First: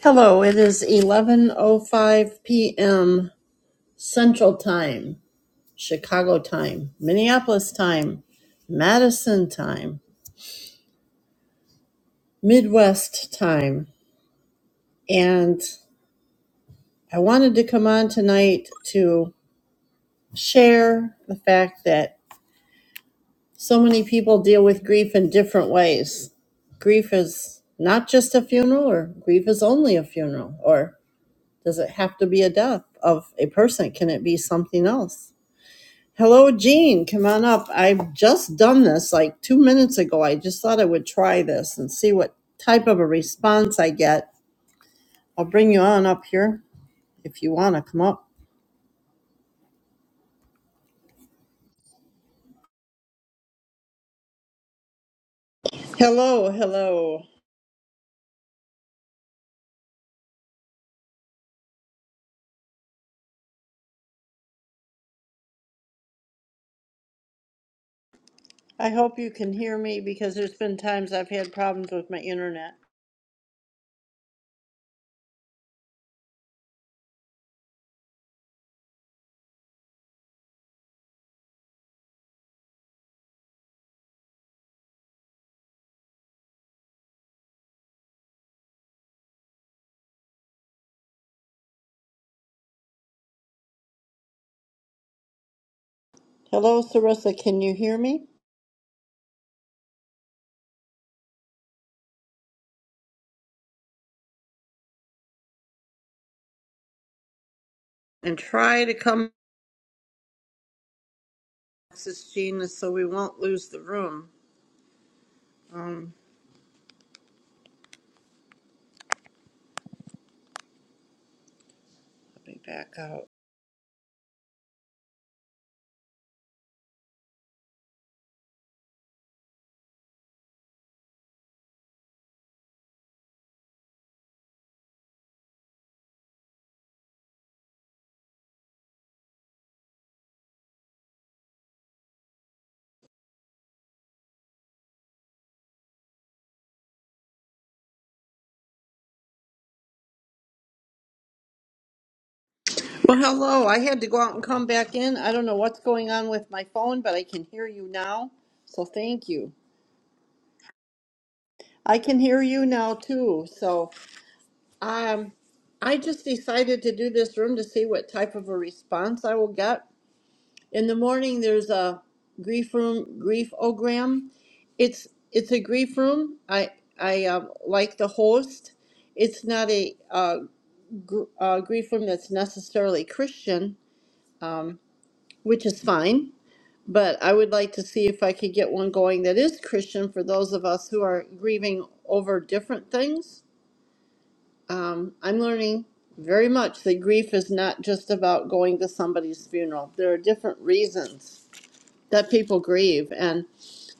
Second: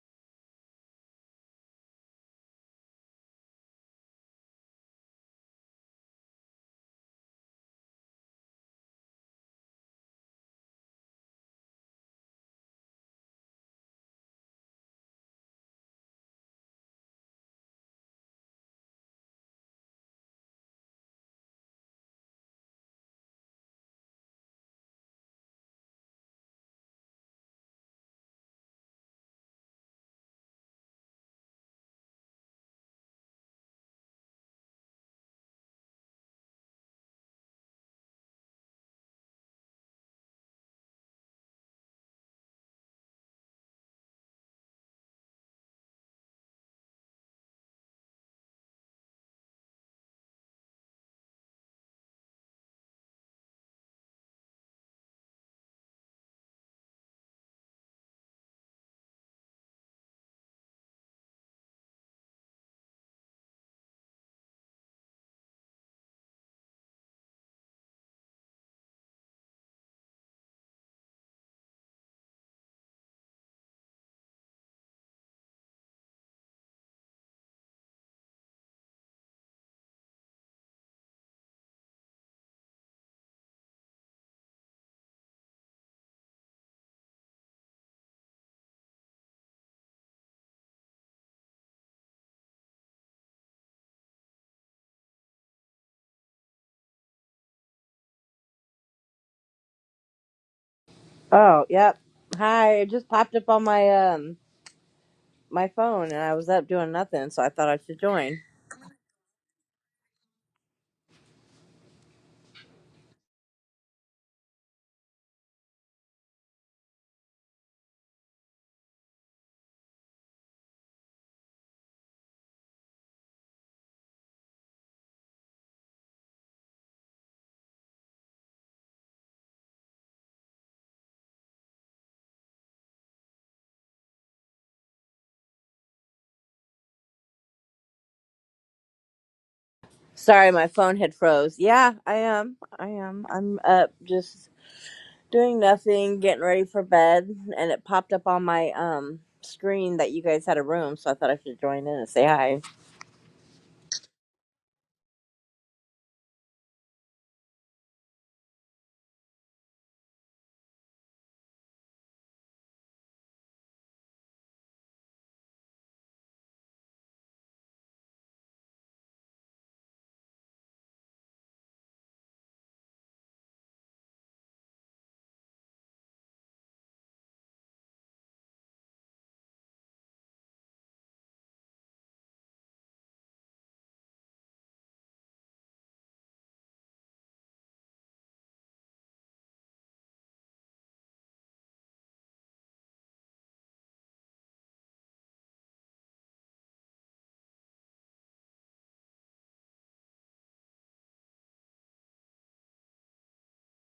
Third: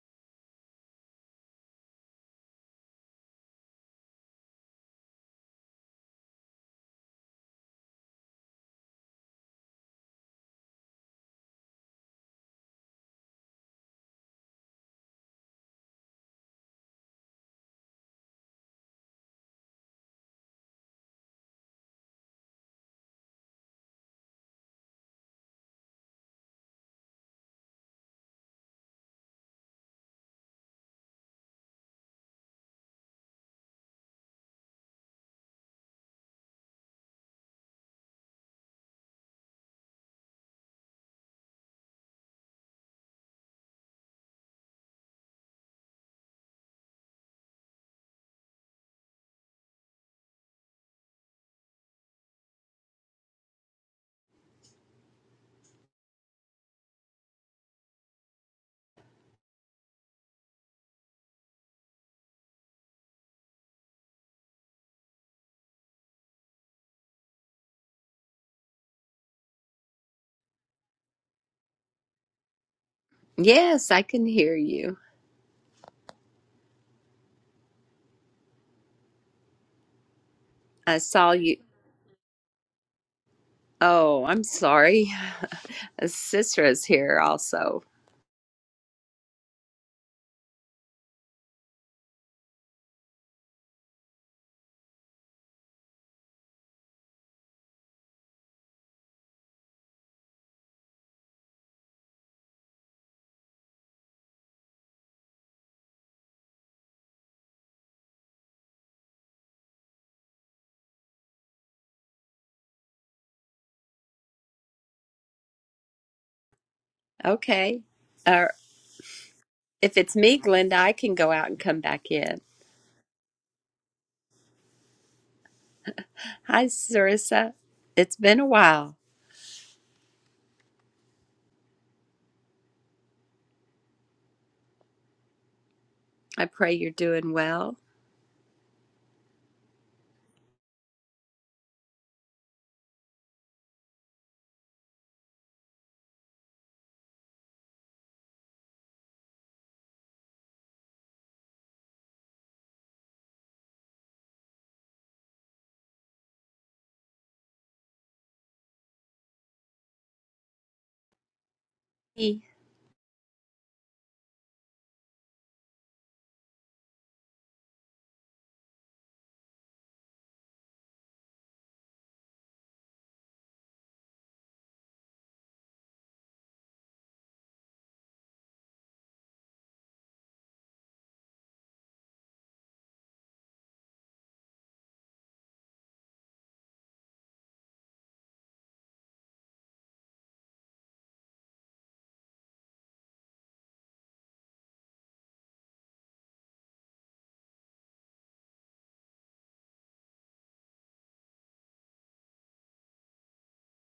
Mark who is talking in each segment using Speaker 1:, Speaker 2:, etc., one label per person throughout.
Speaker 1: Hello, it is 11:05 p.m. Central Time, Chicago time, Minneapolis time, Madison time, Midwest time, and I wanted to come on tonight to share the fact that so many people deal with grief in different ways. Grief is not just a funeral or grief is only a funeral or does it have to be a death of a person? Can it be something else? Hello, Jean. Come on up. I've just done this like two minutes ago. I just thought I would try this and see what type of a response I get. I'll bring you on up here if you want to come up. Hello, hello. I hope you can hear me because there's been times I've had problems with my internet.
Speaker 2: Yes, I can hear you. I saw you. Oh, I'm sorry. Sistra's here also.
Speaker 1: Hello, Sarissa. Can you hear me?
Speaker 3: Oh, yep. Hi, it just popped up on my um my phone and I was up doing nothing, so I thought I should
Speaker 1: And
Speaker 3: join.
Speaker 1: try to come, this is Jean, so we won't lose the room. Um,
Speaker 2: Okay. Uh, if it's me, Glenda, I can go out and come back in.
Speaker 1: let me back out.
Speaker 2: Hi, Sarissa. It's been a while. I pray you're doing well.
Speaker 3: Sorry, my phone had froze. Yeah, I am. I am. I'm up just doing nothing, getting ready for bed, and it popped up on my um screen that you guys had a room, so I thought I should join in and say hi.
Speaker 1: Well, hello. I had to go out and come back in. I don't know what's going on with my phone, but I can hear you now. So thank you. I can hear
Speaker 2: Hey.
Speaker 1: you now too. So um, I just decided to do this room to see what type of a response I will get. In the morning, there's a grief room, grief ogram. It's it's a grief room. I I uh, like the host. It's not a uh, gr- uh, grief room that's necessarily Christian, which is fine But I would like to see if I could get one going that is Christian for those of us who are grieving over different things. Um, I'm learning very much that grief is not just about going to somebody's funeral. There are different reasons that people grieve, and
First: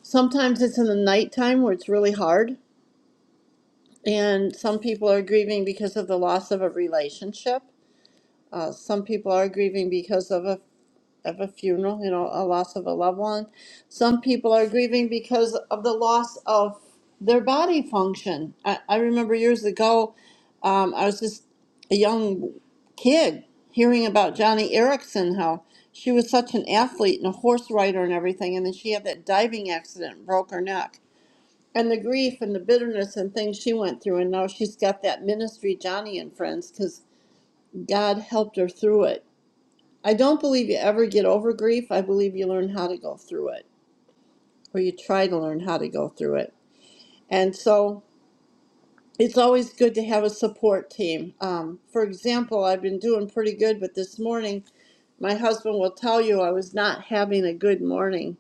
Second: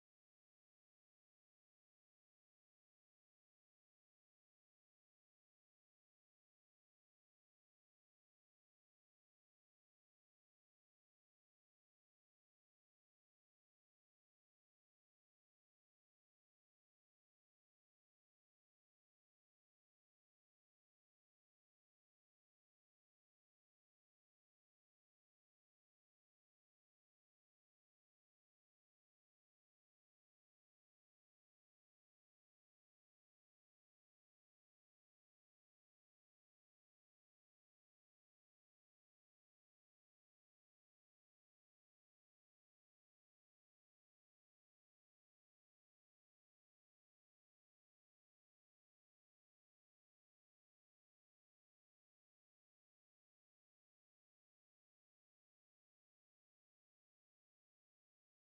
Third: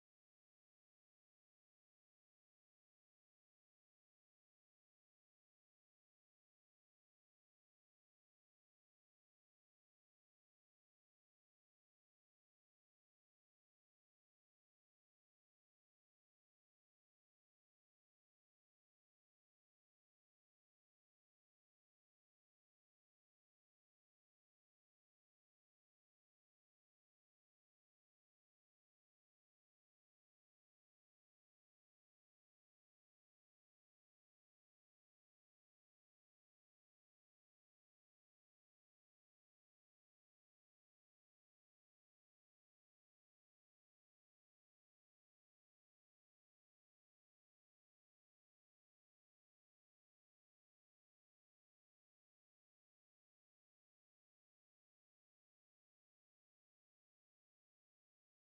Speaker 1: sometimes it's in the nighttime where it's really hard. And some people are grieving because of the loss of a relationship. Uh, some people are grieving because of a of a funeral, you know, a loss of a loved one. Some people are grieving because of the loss of their body function. I, I remember years ago, um, I was just a young kid hearing about Johnny Erickson, how she was such an athlete and a horse rider and everything, and then she had that diving accident, and broke her neck. And the grief and the bitterness and things she went through, and now she's got that ministry, Johnny and Friends, because God helped her through it I don't believe you ever get over grief. I believe you learn how to go through it, or you try to learn how to go through it. And so it's always good to have a support team. Um, for example, I've been doing pretty good, but this morning, my husband will tell you I was not having a good morning.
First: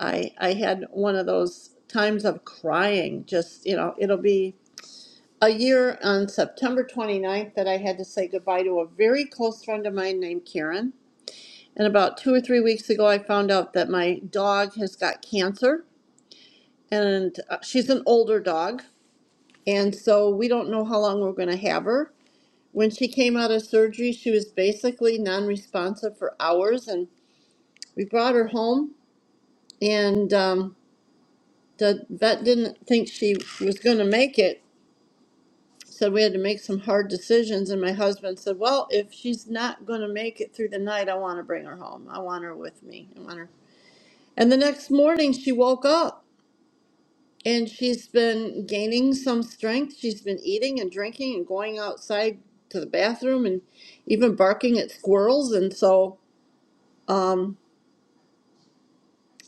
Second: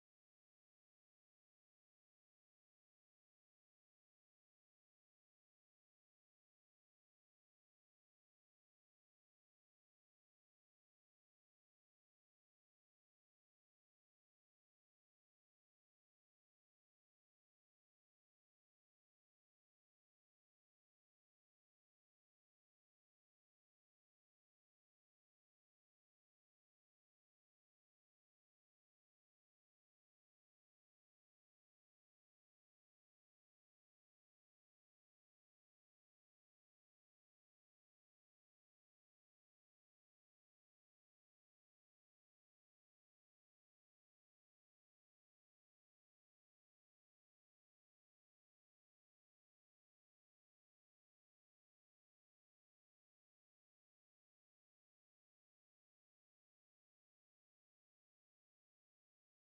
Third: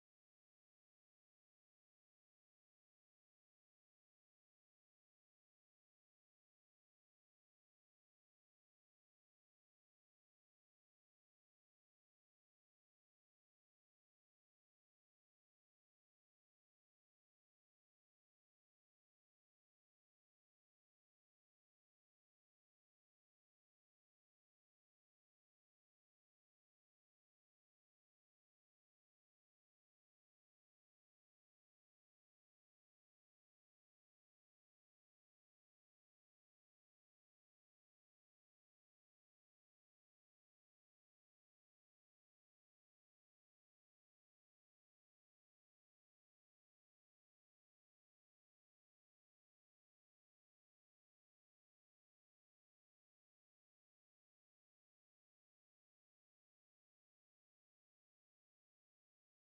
Speaker 1: I, I had one of those times of crying, just, you know, it'll be a year on September 29th that I had to say goodbye to a very close friend of mine named Karen And about two or three weeks ago, I found out that my dog has got cancer, and uh, she's an older dog. And so we don't know how long we're going to have her. When she came out of surgery, she was basically non responsive for hours, and we brought her home. And um, the vet didn't think she was going to make it, said we had to make some hard decisions. And my husband said, Well, if she's not going to make it through the night, I want to bring her home. I want her with me. I want her. And the next morning, she woke up And she's been gaining some strength. She's been eating and drinking and going outside to the bathroom and even barking at squirrels. And so, um,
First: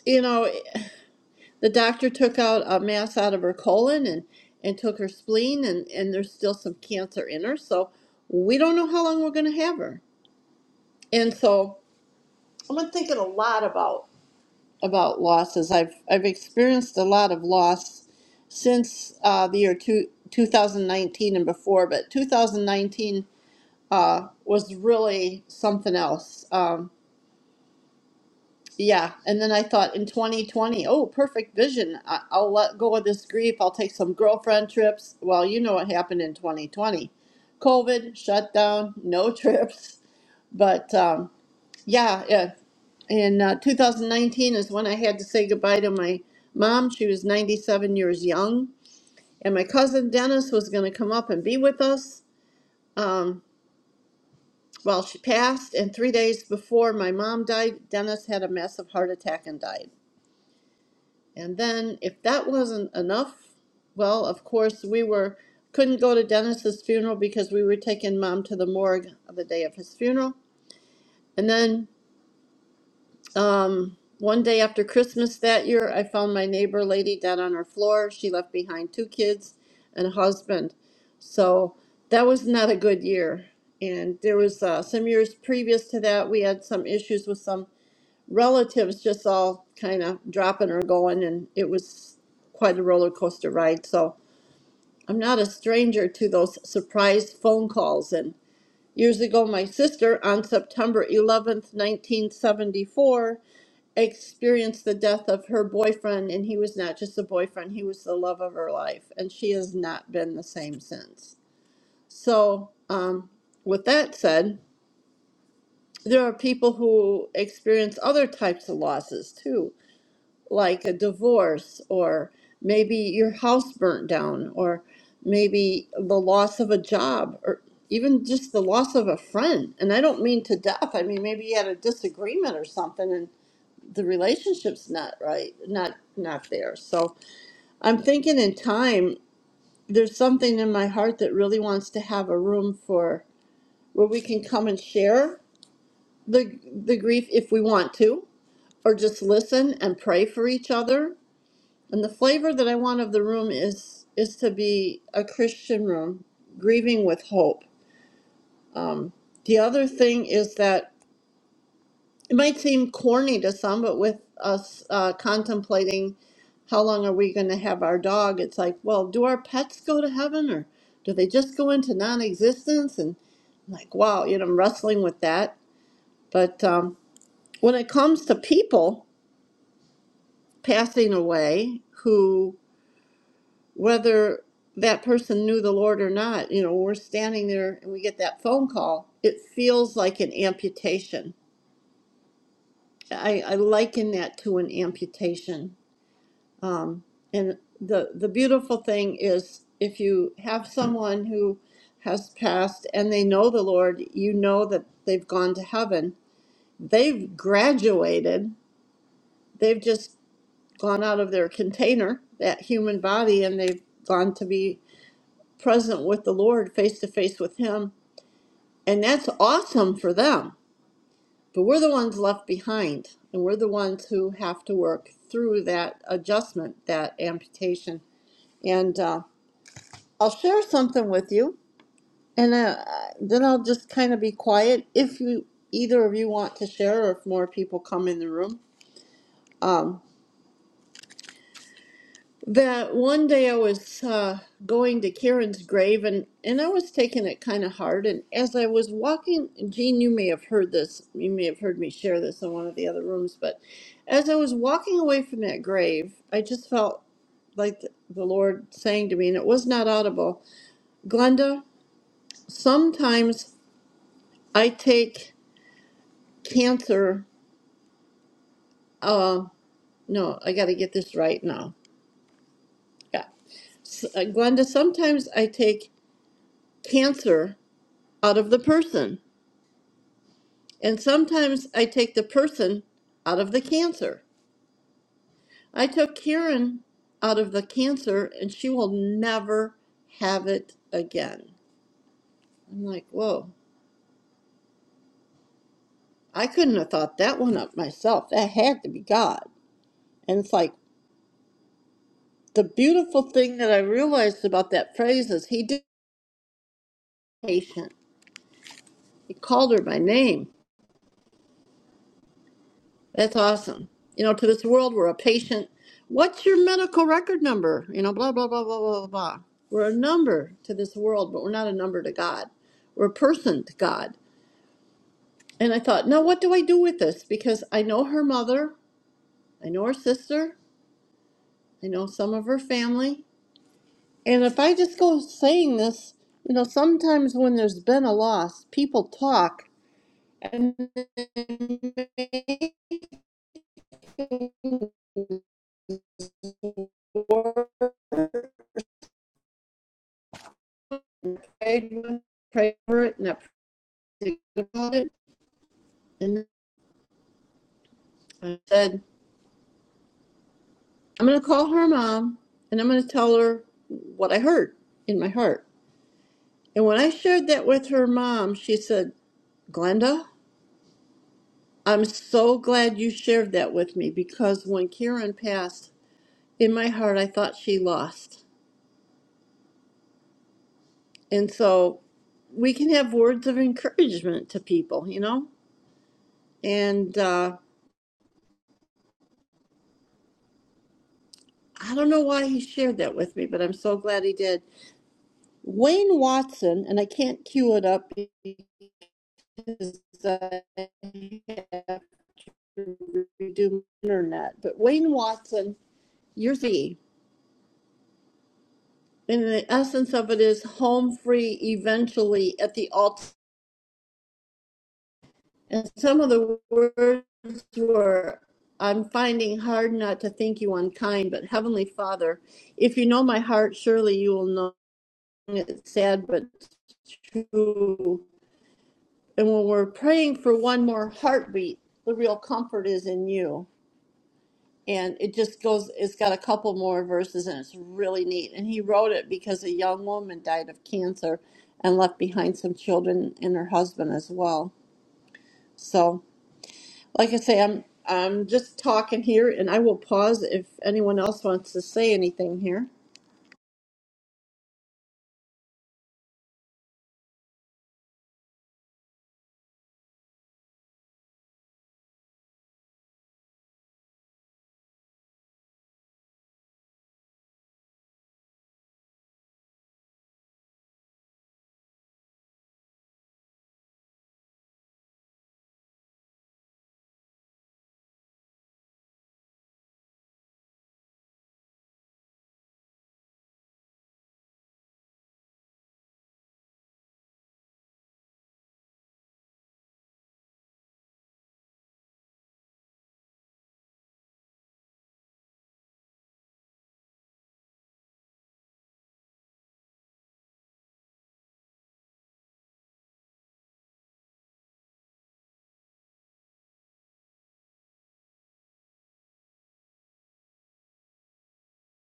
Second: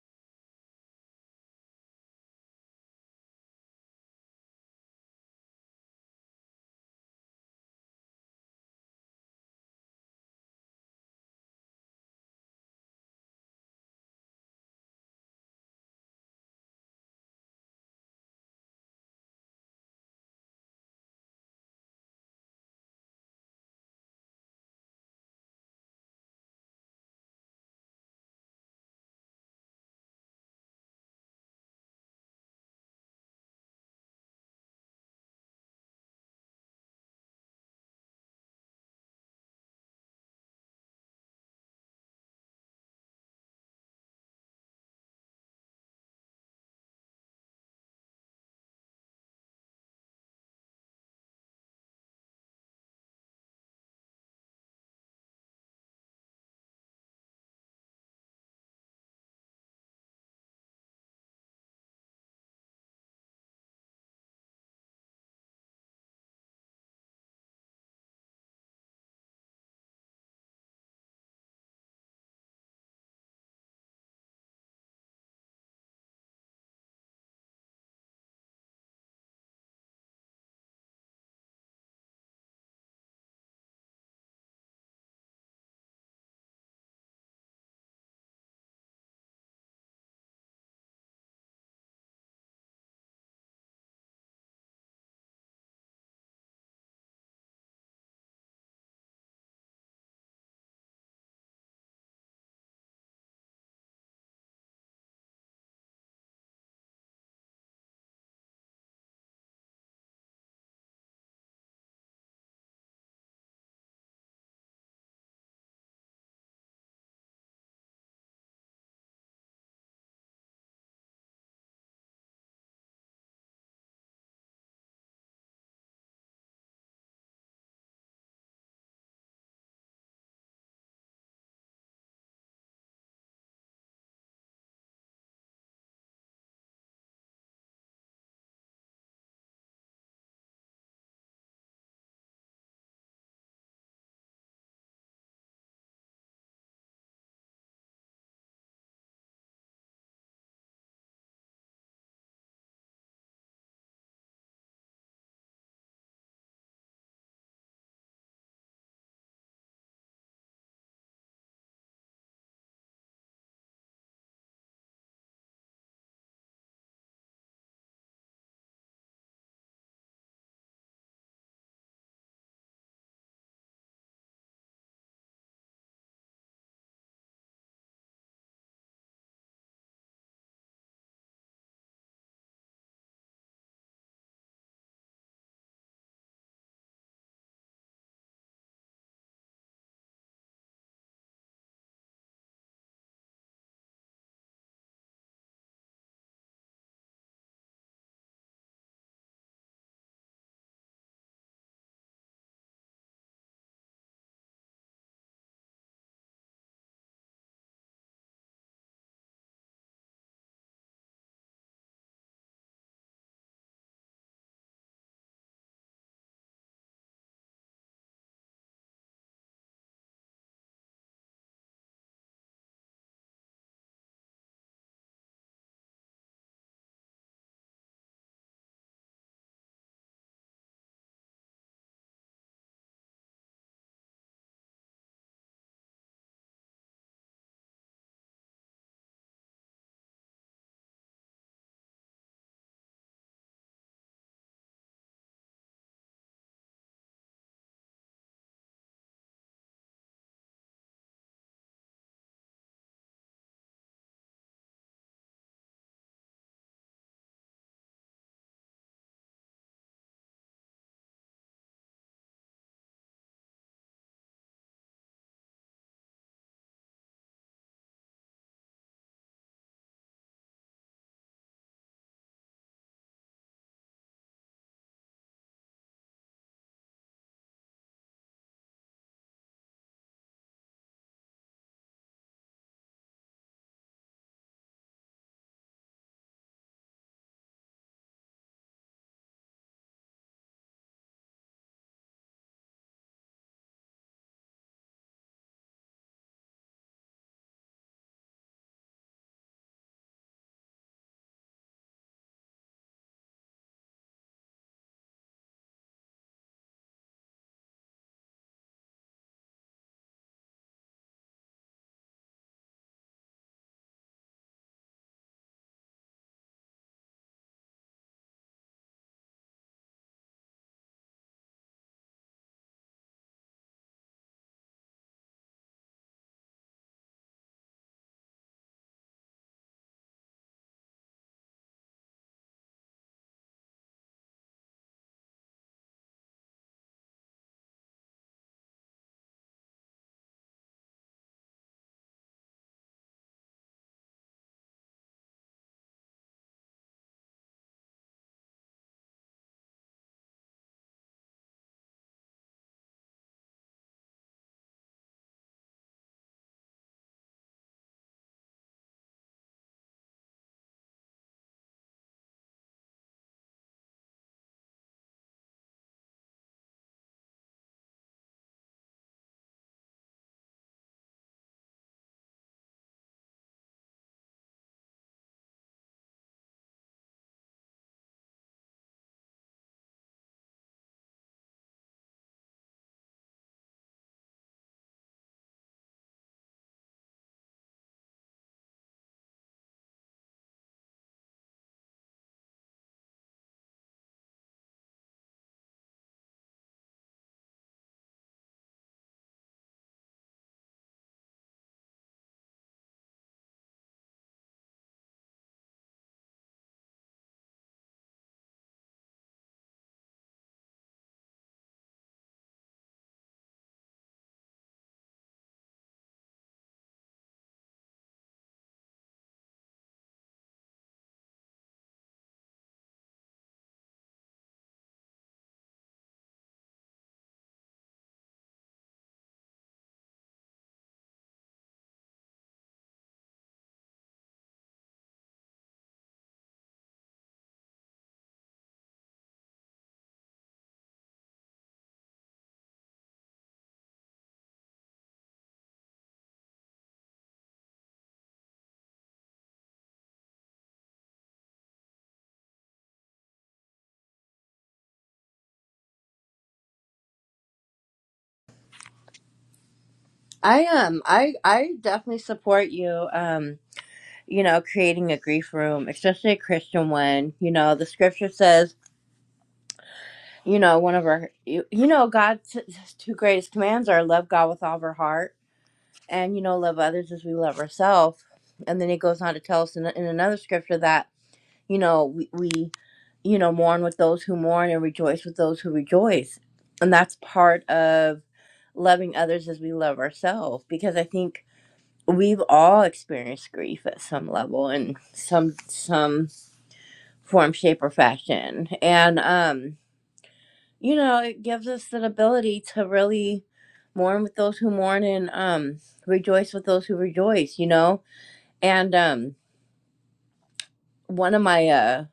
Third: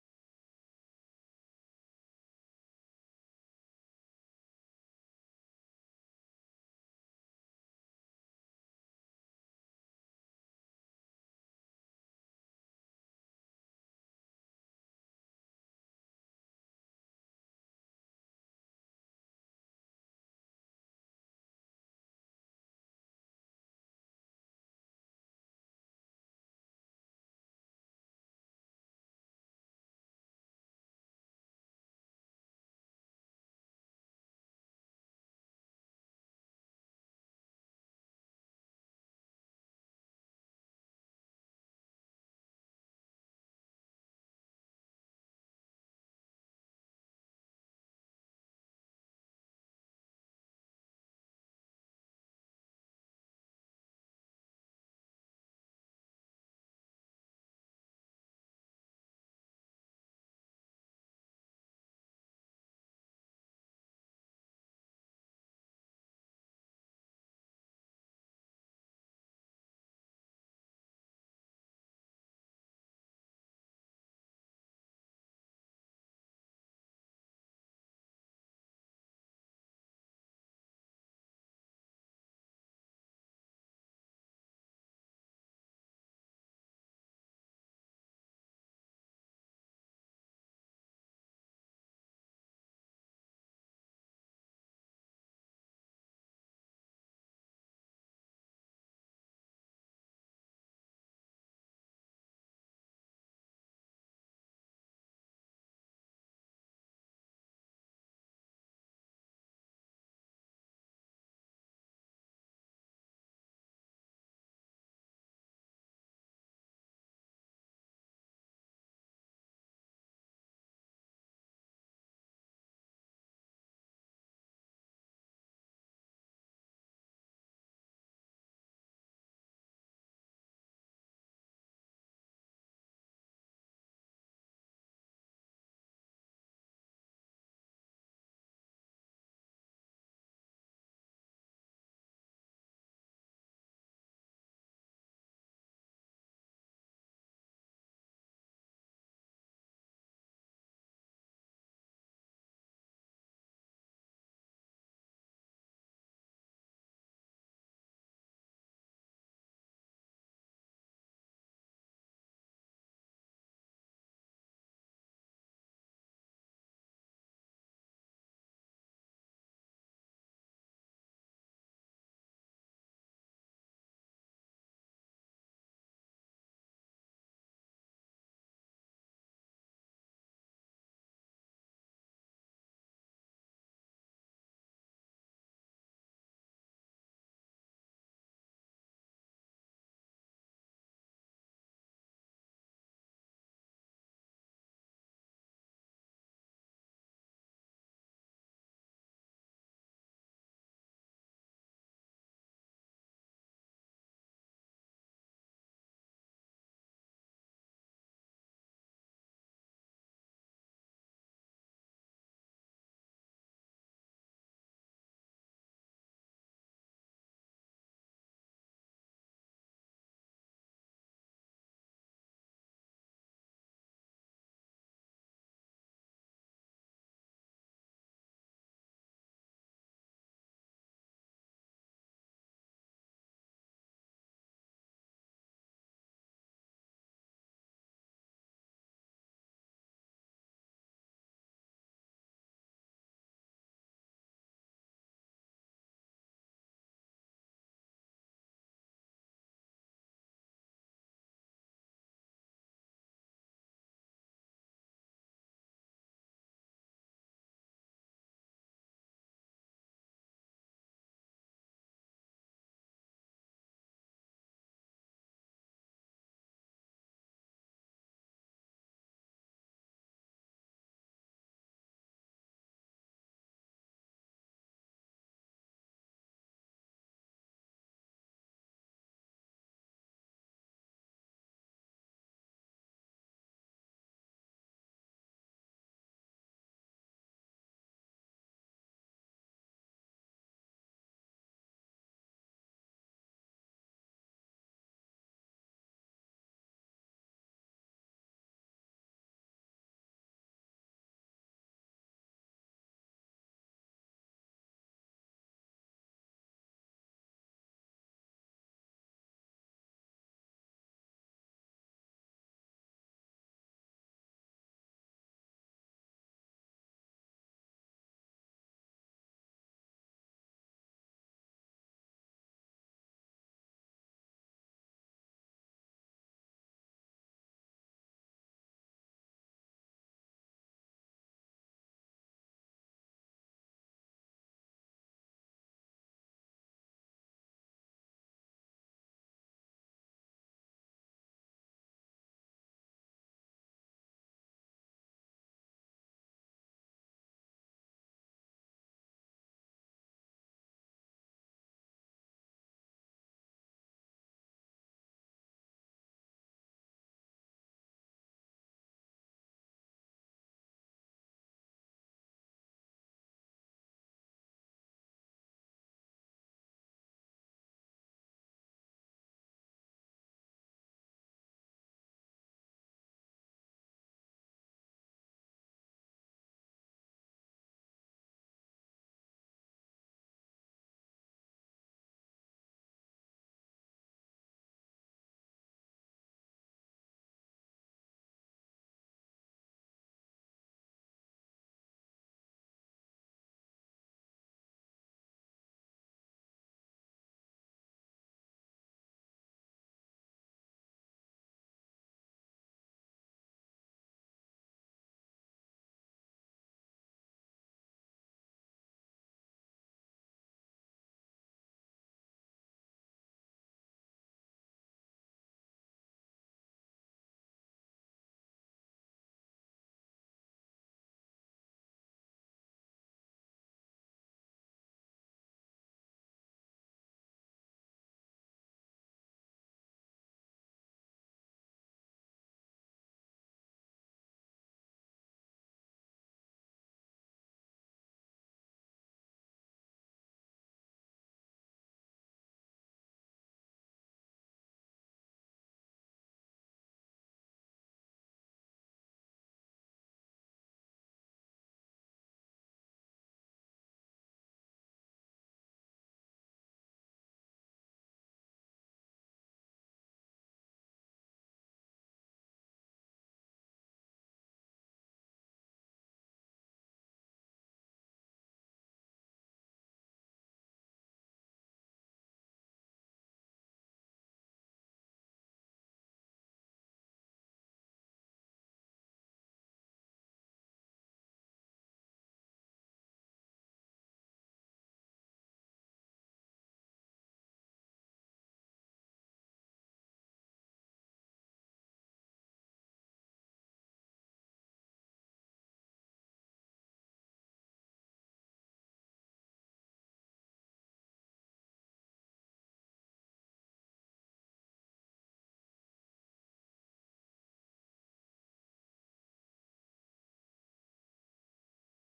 Speaker 1: you know, the doctor took out a mass out of her colon and, and took her spleen, and, and there's still some cancer in her. So we don't know how long we're going to have her. And so I've been thinking a lot about. about losses. I've I've experienced a lot of loss since uh, the year two, 2019 and before, but 2019 uh, was really something else. Um, yeah, and then I thought in 2020, oh, perfect vision. I, I'll let go of this grief. I'll take some girlfriend trips. Well, you know what happened in 2020. COVID shut down, no trips. But um, yeah, yeah. In uh, 2019 is when I had to say goodbye to my mom. She was 97 years young, and my cousin Dennis was going to come up and be with us um, while she passed. And three days before my mom died, Dennis had a massive heart attack and died. And then, if that wasn't enough, well, of course we were couldn't go to Dennis's funeral because we were taking mom to the morgue the day of his funeral. And then Um, one day after Christmas that year, I found my neighbor lady dead on her floor. She left behind two kids and a husband. So that was not a good year. And there was uh, some years previous to that, we had some issues with some relatives just all kind of dropping or going, and it was quite a roller coaster ride. So I'm not a stranger to those surprise phone calls and. Years ago, my sister, on September 11th, 1974, experienced the death of her boyfriend, and he was not just a boyfriend, he was the love of her life, and she has not been the same since. So, um, with that said, there are people who experience other types of losses too like a divorce, or maybe your house burnt down, or maybe the loss of a job, or even just the loss of a friend. And I don't mean to death. I mean maybe you had a disagreement or something, and the relationship's not right, not not there. So I'm thinking in time, there's something in my heart that really wants to have a room for where we can come and share the the grief if we want to, or just listen and pray for each other And the flavor that I want of the room is is to be a Christian room, grieving with hope. The other thing is that it might seem corny to some, but with us uh, contemplating how long are we going to have our dog, it's like, well, do our pets go to heaven or do they just go into non-existence? And I'm like, wow, you know, I'm wrestling with that. But um, when it comes to people passing away who whether that person knew the Lord or not, you know, we're standing there and we get that phone call, it feels like an amputation. I, I liken that to an amputation. Um, and the, the beautiful thing is if you have someone who has passed and they know the Lord, you know that they've gone to heaven. They've graduated, they've just gone out of their container, that human body, and they've gone to be present with the Lord, face to face with Him. And that's awesome for them. But we're the ones left behind, and we're the ones who have to work through that adjustment, that amputation. And uh, I'll share something with you, and uh, then I'll just kind of be quiet if you either of you want to share, or if more people come in the room. Um, that one day I was uh, going to Karen's grave and, and I was taking it kind of hard. And as I was walking, Jean, you may have heard this, you may have heard me share this in one of the other rooms, but as I was walking away from that grave, I just felt like the the Lord saying to me, and it was not audible Glenda, sometimes I take cancer. Uh, no, I got to get this right now. Yeah. S- uh, Glenda, sometimes I take cancer out of the person. And sometimes I take the person out of the cancer. I took Karen out of the cancer and she will never have it again. I'm like, whoa, I couldn't have thought that one up myself. That had to be God. And it's like the beautiful thing that I realized about that phrase is he did patient. He called her by name. That's awesome. You know, to this world, we're a patient. What's your medical record number? You know, blah, blah, blah, blah, blah, blah. We're a number to this world, but we're not a number to God. We're a person to God. And I thought, now what do I do with this? Because I know her mother, I know her sister, I know some of her family. And if I just go saying this, you know, sometimes when there's been a loss, people talk and they make prayed with, prayed for it, and I prayed about it. And I said, I'm going to call her mom and I'm going to tell her what I heard in my heart. And when I shared that with her mom, she said, Glenda, I'm so glad you shared that with me because when Karen passed, in my heart, I thought she lost. And so we can have words of encouragement to people, you know? And uh, I don't know why he shared that with me, but I'm so glad he did. Wayne Watson, and I can't cue it up because I have to redo my internet, but Wayne Watson, years Z, and the essence of it is home free eventually at the alt. And some of the words were, I'm finding hard not to think you unkind, but Heavenly Father, if you know my heart, surely you will know it's sad but true. And when we're praying for one more heartbeat, the real comfort is in you. And it just goes, it's got a couple more verses and it's really neat. And he wrote it because a young woman died of cancer and left behind some children and her husband as well. So, like I say, I'm I'm just talking here and I will pause if anyone else wants to say anything here.
Speaker 3: I am. I I definitely support you. Um you know, creating a grief room, especially a Christian one. You know, the scripture says you know one of our you, you know god's two greatest commands are love god with all of our heart and you know love others as we love ourselves and then he goes on to tell us in, in another scripture that you know we, we you know mourn with those who mourn and rejoice with those who rejoice and that's part of loving others as we love ourselves because i think we've all experienced grief at some level in some some form shape or fashion and um you know, it gives us an ability to really mourn with those who mourn and um rejoice with those who rejoice, you know? And um one of my uh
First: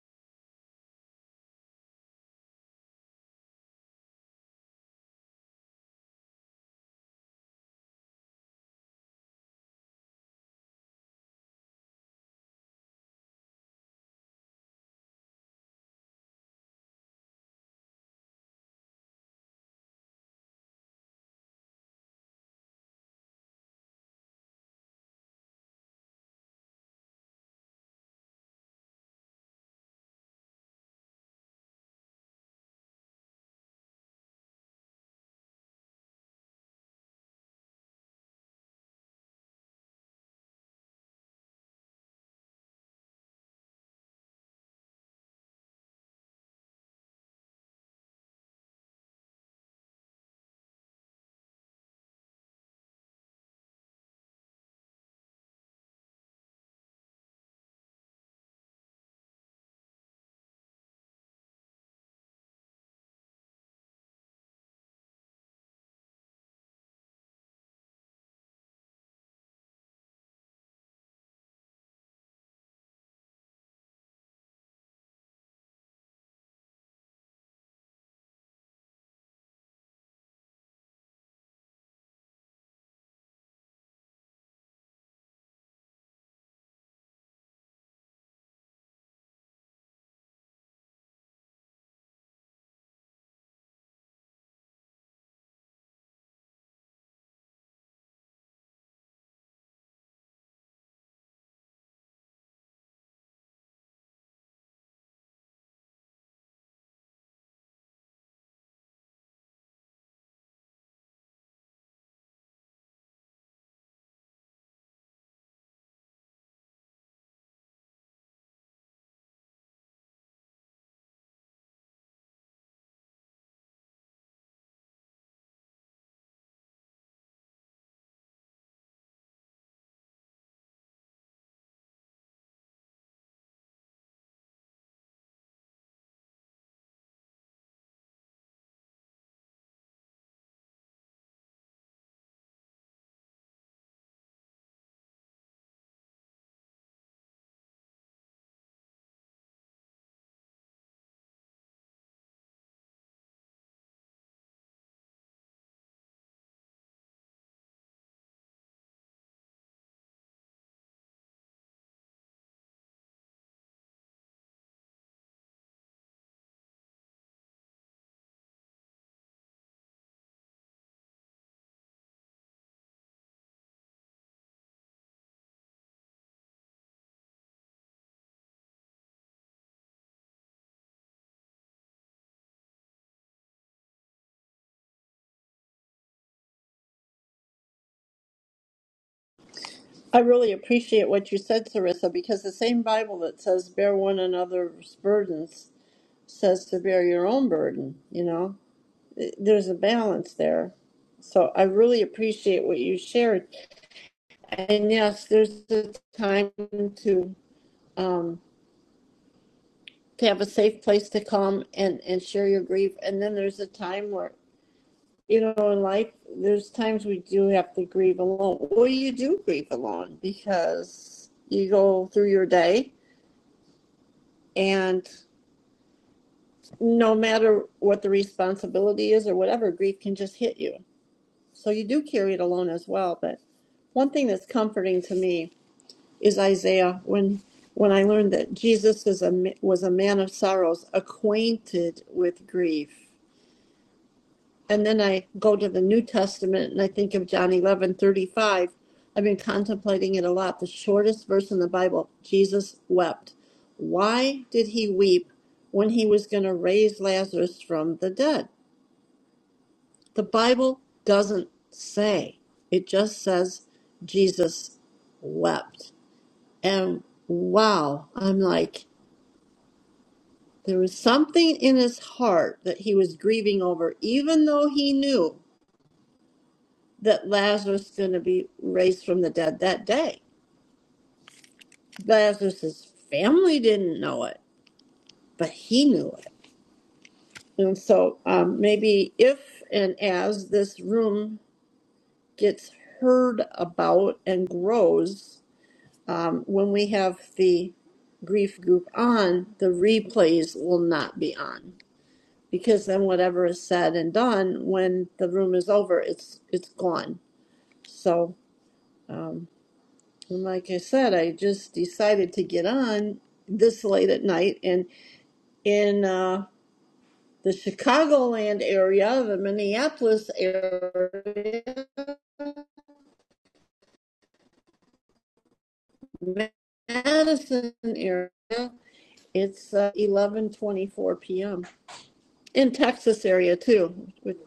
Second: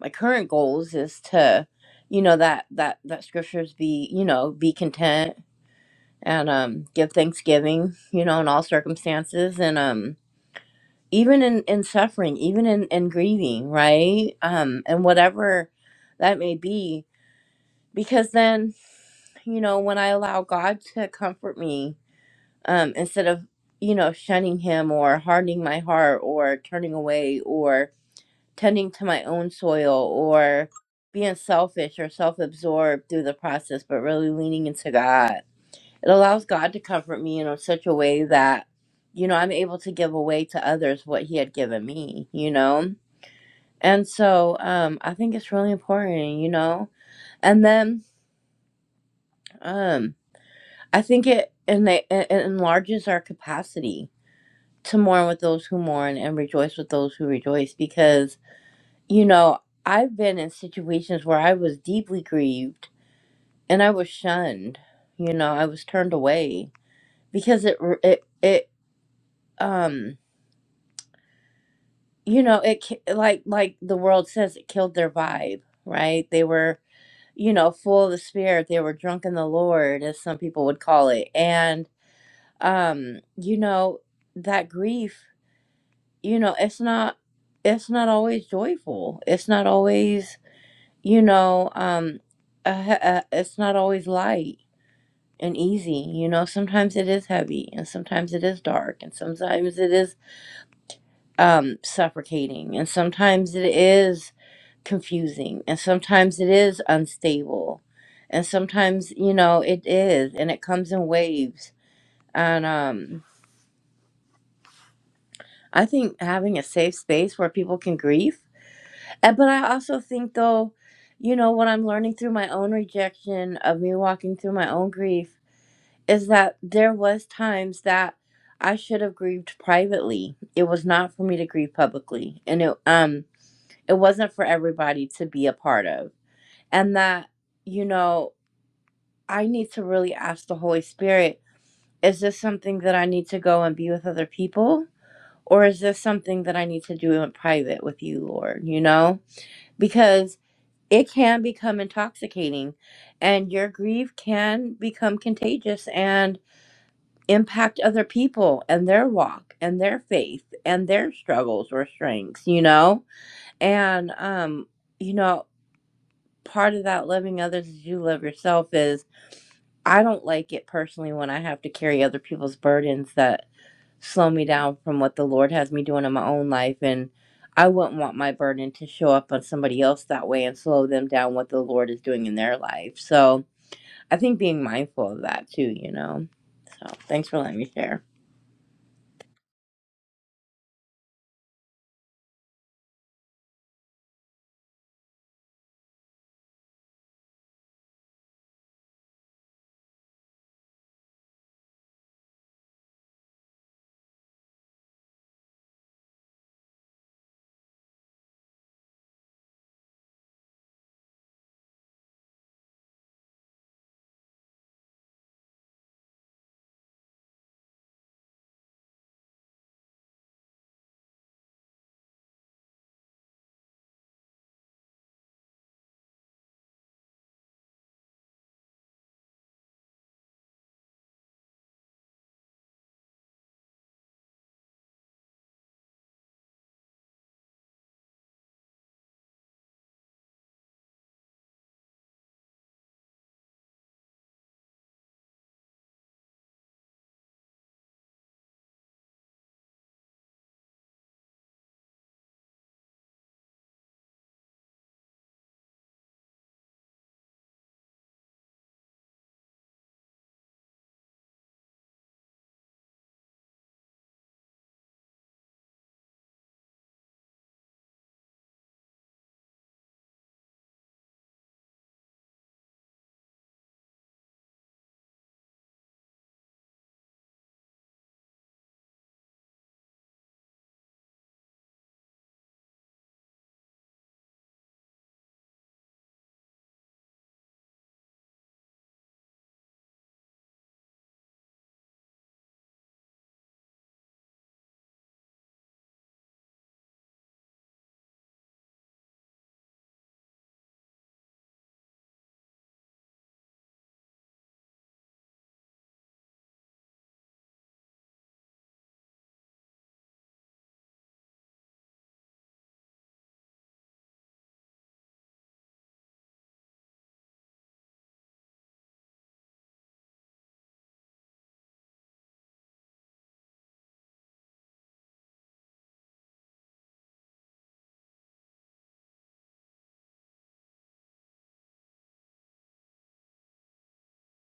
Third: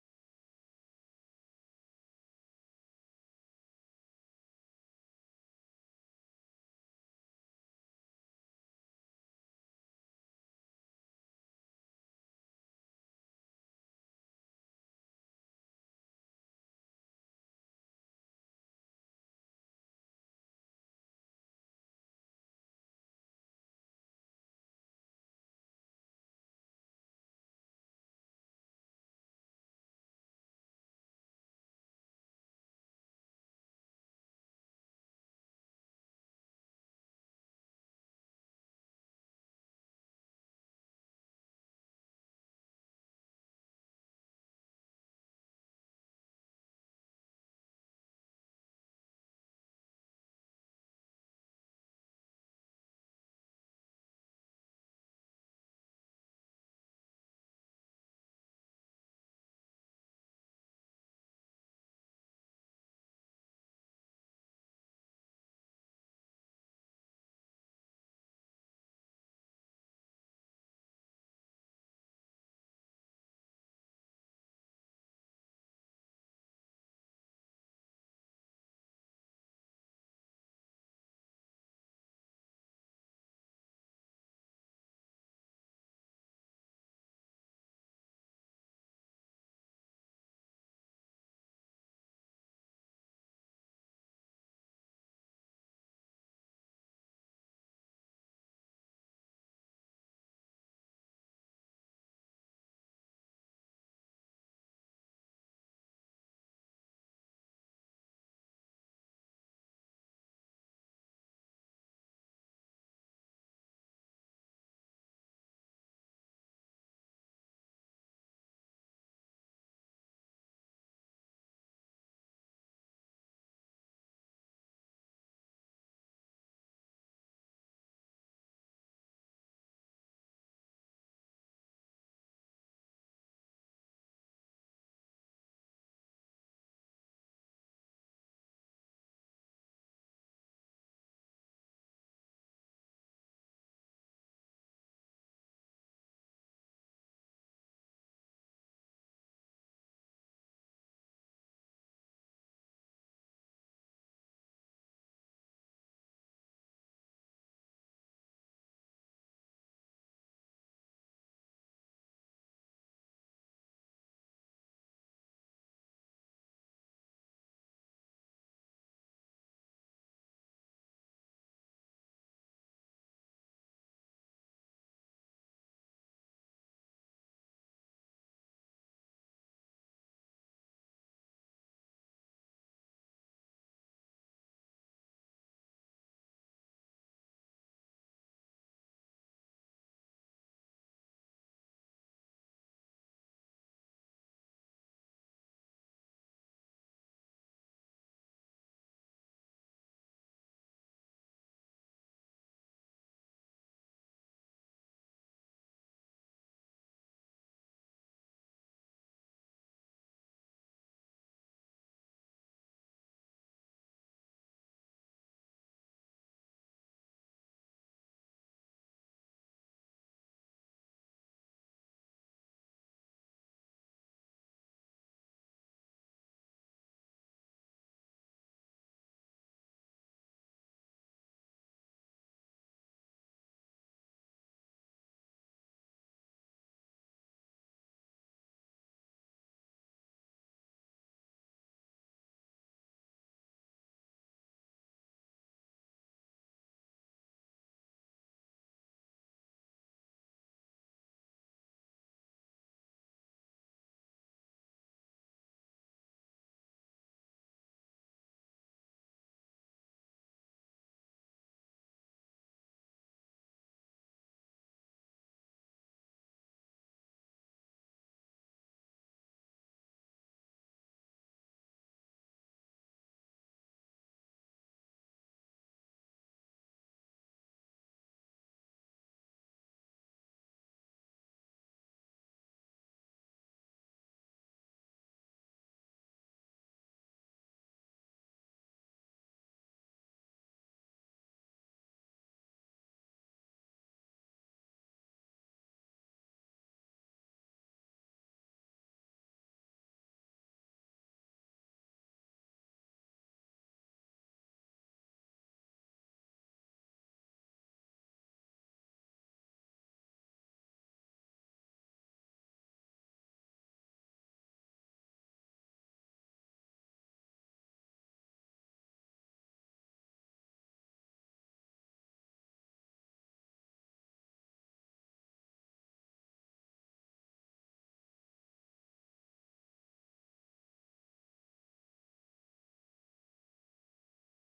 Speaker 3: my current goals is to, you know, that that that scriptures be, you know, be content and um give thanksgiving, you know, in all circumstances and um even in in suffering, even in in grieving, right? Um and whatever that may be because then, you know, when I allow God to comfort me um, instead of you know shunning him or hardening my heart or turning away or tending to my own soil or being selfish or self-absorbed through the process but really leaning into god it allows god to comfort me in such a way that you know i'm able to give away to others what he had given me you know and so um i think it's really important you know and then um i think it and it enlarges our capacity to mourn with those who mourn and rejoice with those who rejoice because you know i've been in situations where i was deeply grieved and i was shunned you know i was turned away because it it it um you know it ki- like like the world says it killed their vibe right they were you know full of the spirit they were drunk in the lord as some people would call it and um you know that grief you know it's not it's not always joyful it's not always you know um a, a, it's not always light and easy you know sometimes it is heavy and sometimes it is dark and sometimes it is um suffocating and sometimes it is confusing and sometimes it is unstable and sometimes you know it is and it comes in waves and um i think having a safe space where people can grieve Uh, But I also think, though, you know, what I'm learning through my own rejection of me walking through my own grief is that there was times that I should have grieved privately. It was not for me to grieve publicly, and it um it wasn't for everybody to be a part of. And that you know, I need to really ask the Holy Spirit: Is this something that I need to go and be with other people, or is this something that I need to do in private with you, Lord? You know, because it can become intoxicating and your grief can become contagious and impact other people and their walk and their faith and their struggles or strengths you know and um you know part of that loving others as you love yourself is. I don't like it personally when I have to carry other people's burdens that slow me down from what the Lord has me doing in my own life. And I wouldn't want my burden to show up on somebody else that way and slow them down what the Lord is doing in their life. So I think being mindful of that too, you know. So thanks for letting me share.
Speaker 1: I really appreciate what you said, Sarissa, because the same Bible that says bear one another's burdens says to bear your own burden, you know? there's a balance there. So I really appreciate what you shared. And yes, there's a time to um, to have a safe place to come and and share your grief. And then there's a time where you know in life there's times we do have to grieve alone. Well, you do grieve alone because you go through your day and no matter what the responsibility is or whatever, grief can just hit you. So you do carry it alone as well. But one thing that's comforting to me is Isaiah when when I learned that Jesus is a ma- was a man of sorrows, acquainted with grief. And then I go to the New Testament and I think of John eleven i I've been contemplating it a lot. The shortest verse in the Bible, Jesus wept. Why did he weep when he was going to raise Lazarus from the dead? The Bible doesn't say. It just says Jesus wept. And wow, I'm like, there was something in his heart that he was grieving over, even though he knew that Lazarus was going to be raised from the dead that day. Lazarus's family didn't know it, but he knew it. And so um, maybe if and as this room gets heard about and grows, Um, when we have the grief group on, the replays will not be on because then whatever is said and done when the room is over, it's it's gone. So, um, and like I said, I just decided to get on this late at night, and in uh, the Chicagoland area, the Minneapolis area, Madison area, it's uh, 11:24 p.m. in Texas area too, with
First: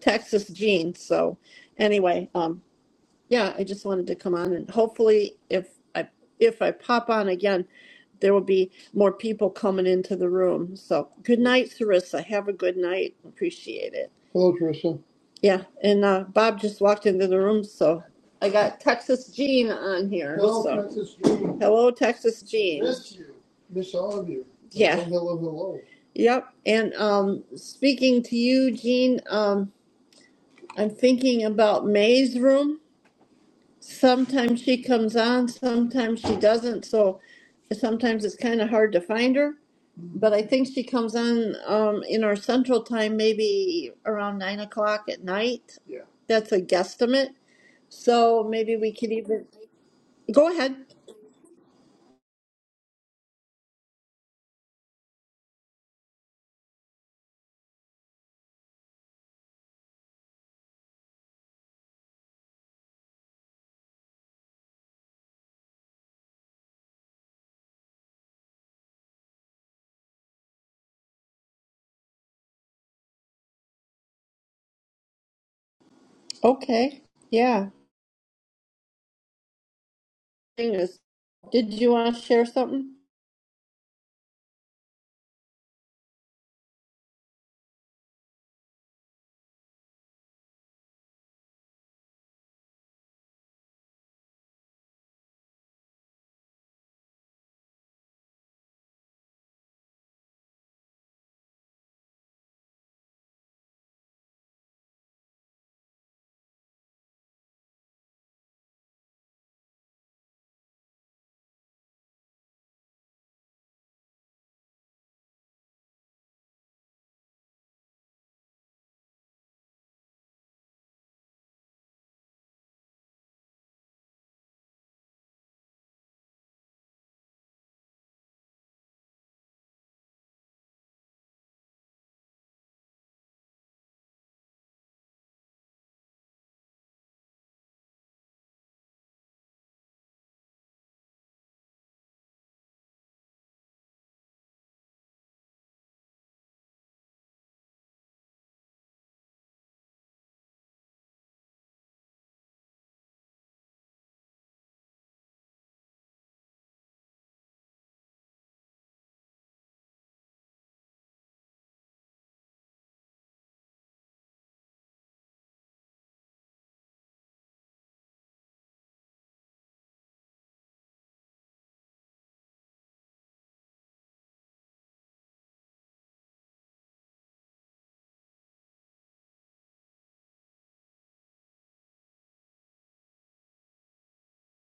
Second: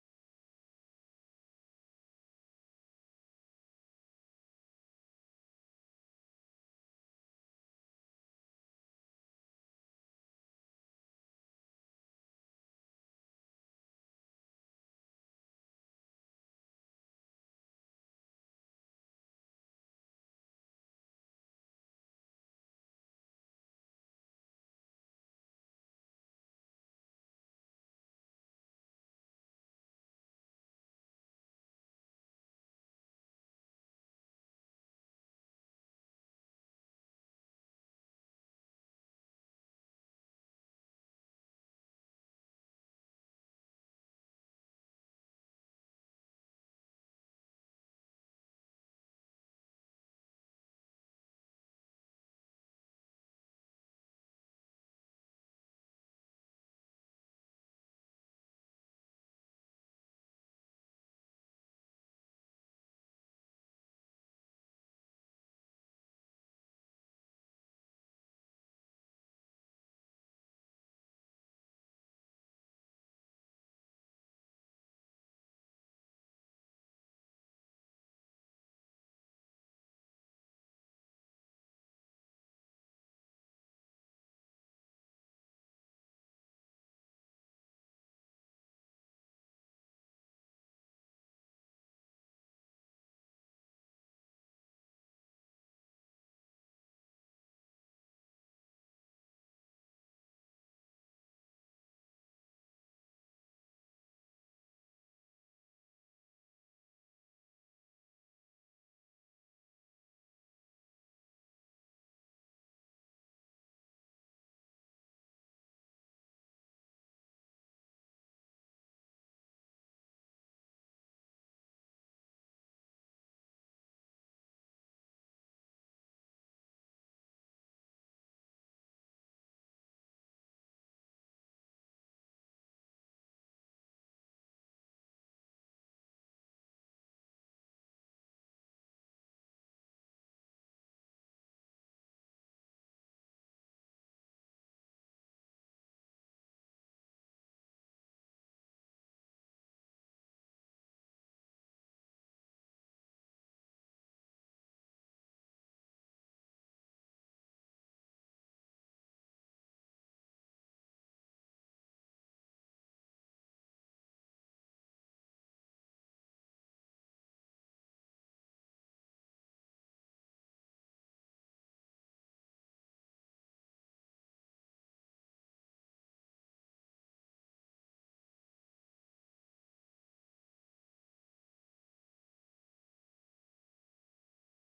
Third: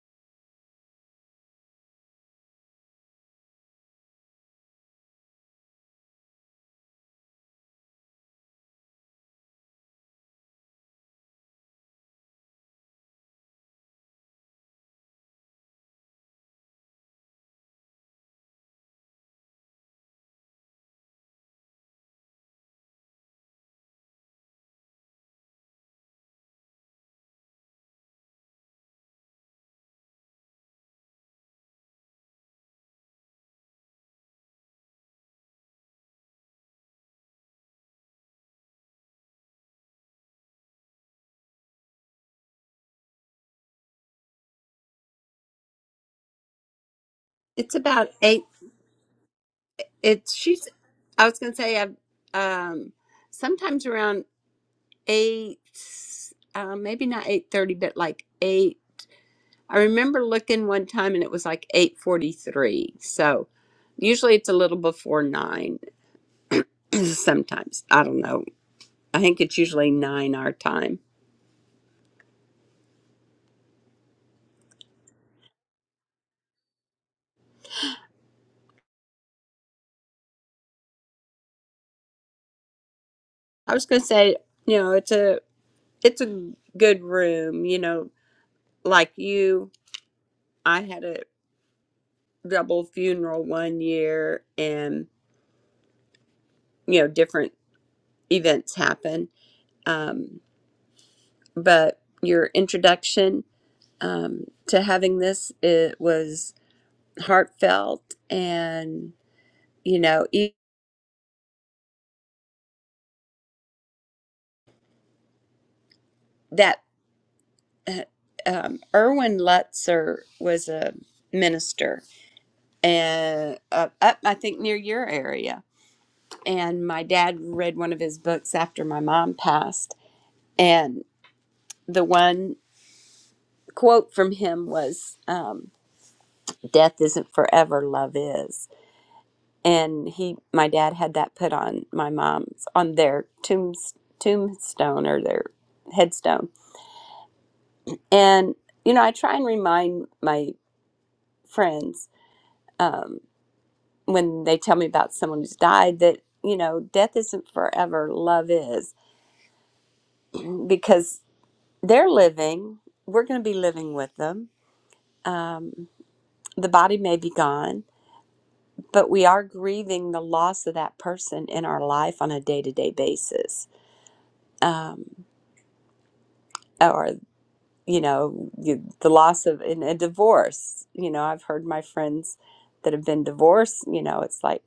Speaker 1: Texas genes. So anyway, um, yeah, I just wanted to come on and hopefully if I if I pop on again, there will be more people coming into the room. So good night, Sarissa. Have a good night. Appreciate it. Hello, Teresa. Yeah, and uh, Bob just walked into the room, so I got Texas Jean on here. Hello, So Princess Jean. hello, Texas Jean. Miss you. Miss all of you. And Yeah, say hello, hello. yep. And um, speaking to you, Jean, um, I'm thinking about May's room sometimes she comes on, sometimes she doesn't. So sometimes it's kind of hard to find her. But I think she comes on um, in our central time, maybe around nine o'clock at night. Yeah. That's a guesstimate.
Speaker 2: It's about
Speaker 1: So
Speaker 2: eight.
Speaker 1: maybe we could even
Speaker 2: It's
Speaker 1: go
Speaker 2: she's.
Speaker 1: ahead.
Speaker 2: I was gonna say, I've, um, sometimes around eight, uh, maybe not eight thirty, but like eight. I remember looking one time and it was like 8:43. So usually it's a little before 9 sometimes. I don't know. I think it's usually 9 our time.
Speaker 1: Okay. Yeah. Thing is, Did you want to share something?
Speaker 2: I was going to say, you know, it's a it's a good room, you know, like you I had a double funeral one year and you know, different events happen. Um but your introduction um, to having this it was heartfelt and. you know e- that uh, um, Erwin Lutzer was a minister and uh, up I think near your area and my dad read one of his books after my mom passed and the one quote from him was um, death isn't forever love is and he my dad had that put on my mom's on their tombs, tombstone or their headstone and you know I try and remind my friends um, when they tell me about someone who's died that you know death isn't forever love is because they're living we're going to be living with them um, the body may be gone but we are grieving the loss of that person in our life on a day-to-day basis um, or you know you, the loss of in a divorce you know i've heard my friends that have been divorced you know it's like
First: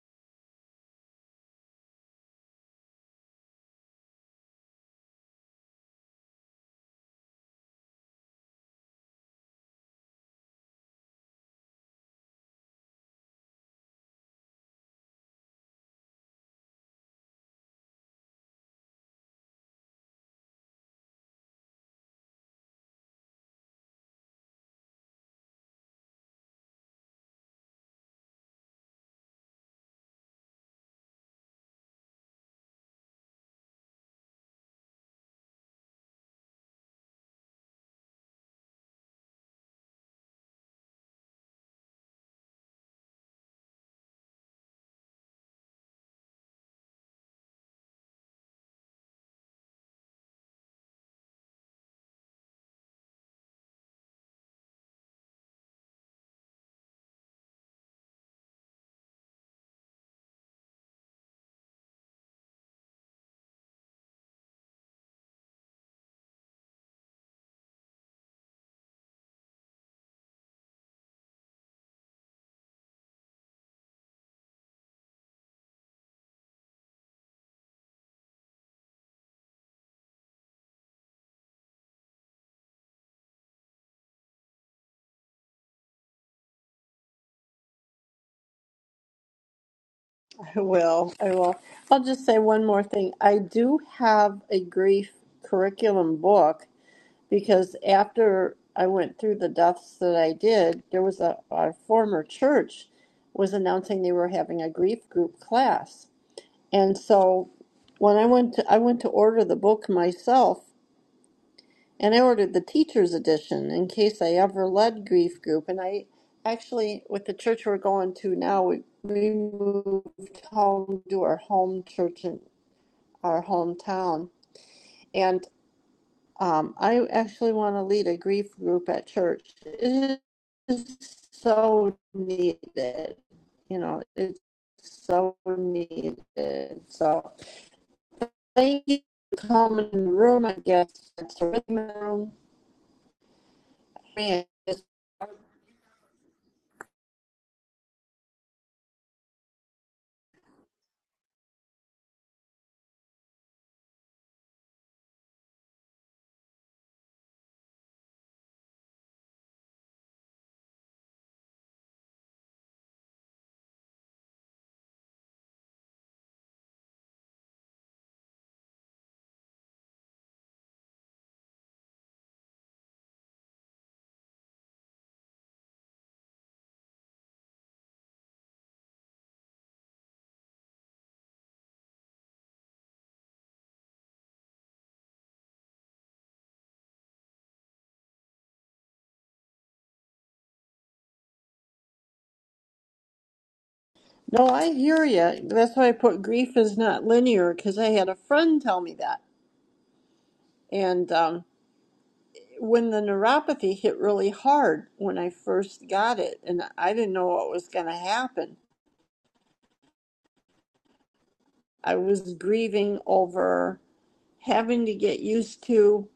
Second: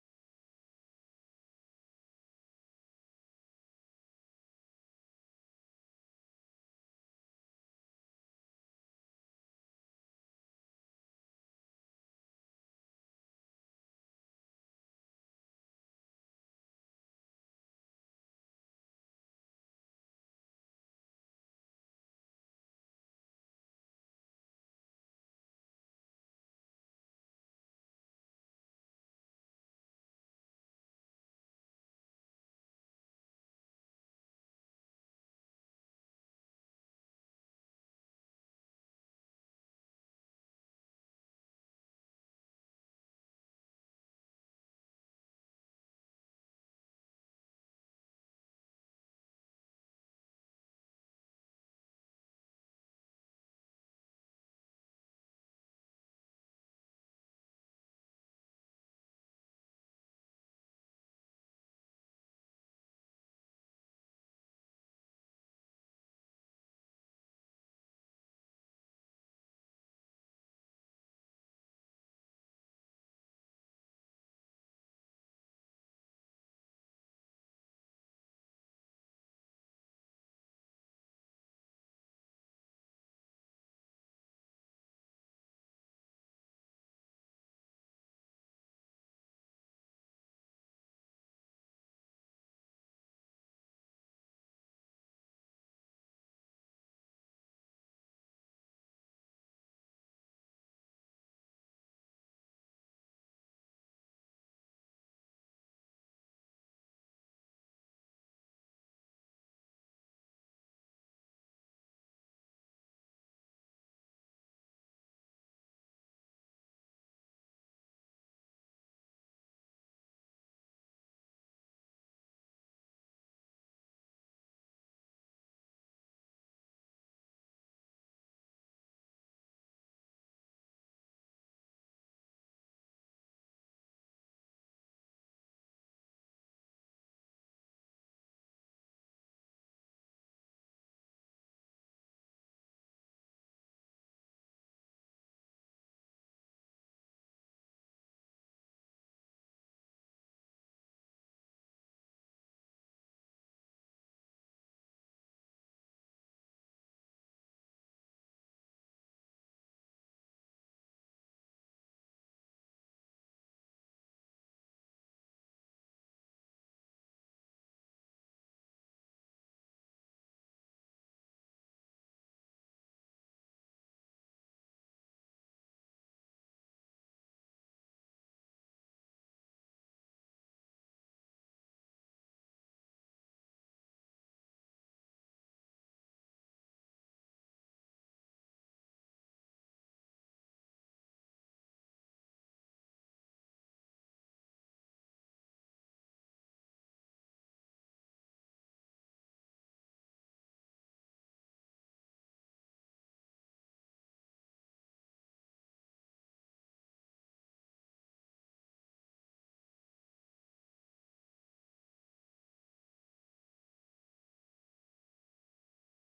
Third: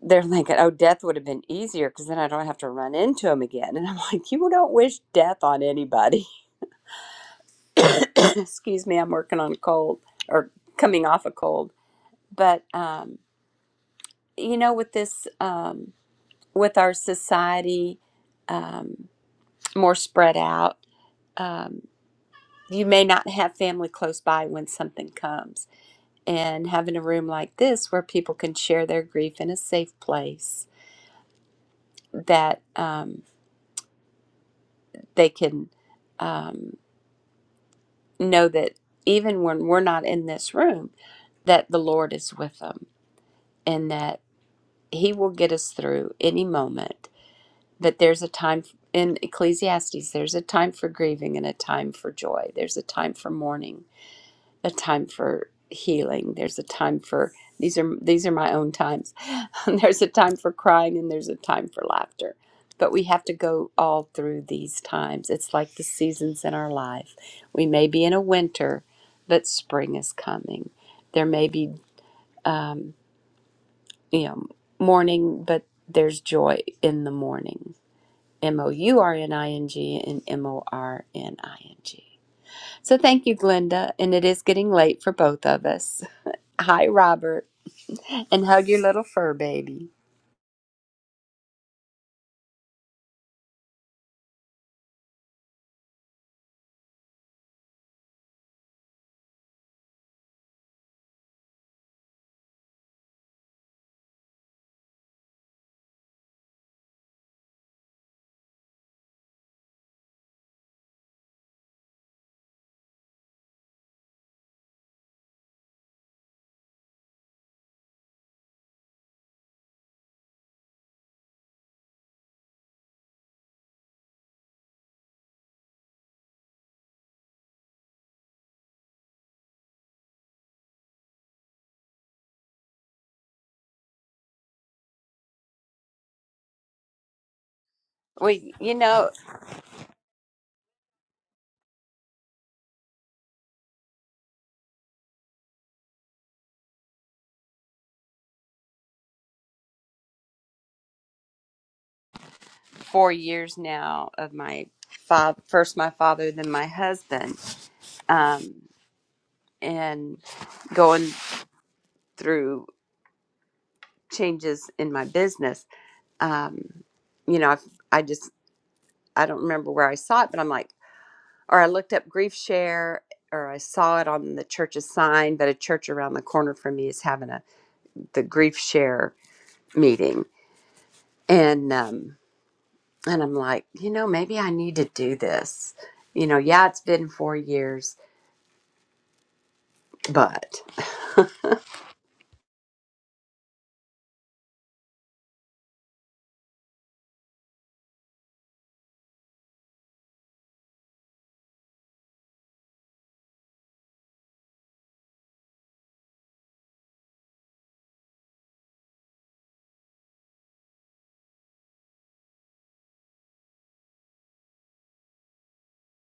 Speaker 2: they're like, oh, death would have been easier because then I don't have to run into him again. And I'm like, you don't wish death on anybody. Excuse me, I'm working on a cold or coming off a cold. But, um, you know, with this, um, with our society um, more spread out, um, you may not have family close by when something comes. And having a room like this where people can share their grief in a safe place that um, they can. Um, know that even when we're not in this room, that the Lord is with them and that He will get us through any moment. That there's a time in Ecclesiastes, there's a time for grieving and a time for joy. There's a time for mourning a time for healing there's a time for these are these are my own times there's a time for crying and there's a time for laughter but we have to go all through these times it's like the seasons in our life we may be in a winter but spring is coming there may be you know morning but there's joy in the morning m o u r n i n g and m o r n i n g So thank you, Glenda. And it is getting late for both of us. Hi, Robert. And hug your little fur baby.
Speaker 1: I will. I will. I'll just say one more thing. I do have a grief curriculum book because after I went through the deaths that I did, there was a, a former church was announcing they were having a grief group class. And so when I went to I went to order the book myself and I ordered the teacher's edition in case I ever led grief group and I actually with the church we're going to now we, we moved home to our home church in our hometown and. Um, I actually want to lead a grief group at church. It is so needed. You know, it's so needed. So
Speaker 2: We, you
Speaker 1: thank you
Speaker 2: know,
Speaker 1: for coming in the room, I guess. It's a rhythm room. Man, it's-
Speaker 2: four years now of my fa- first my father, then my husband, um, and going through changes in my business. Um, you know, I've, I just, I don't remember where I saw it, but I'm like, or I looked up grief share or I saw it on the church's sign, but a church around the corner from me is having a the grief share meeting and um and I'm like, you know, maybe I need to do this. You know, yeah, it's been 4 years, but
Speaker 1: No, I hear you. That's why I put grief is not linear because I had a friend tell me that. And um, when the neuropathy hit really hard when I first got it, and I didn't know what was going to happen I was grieving over having to get used to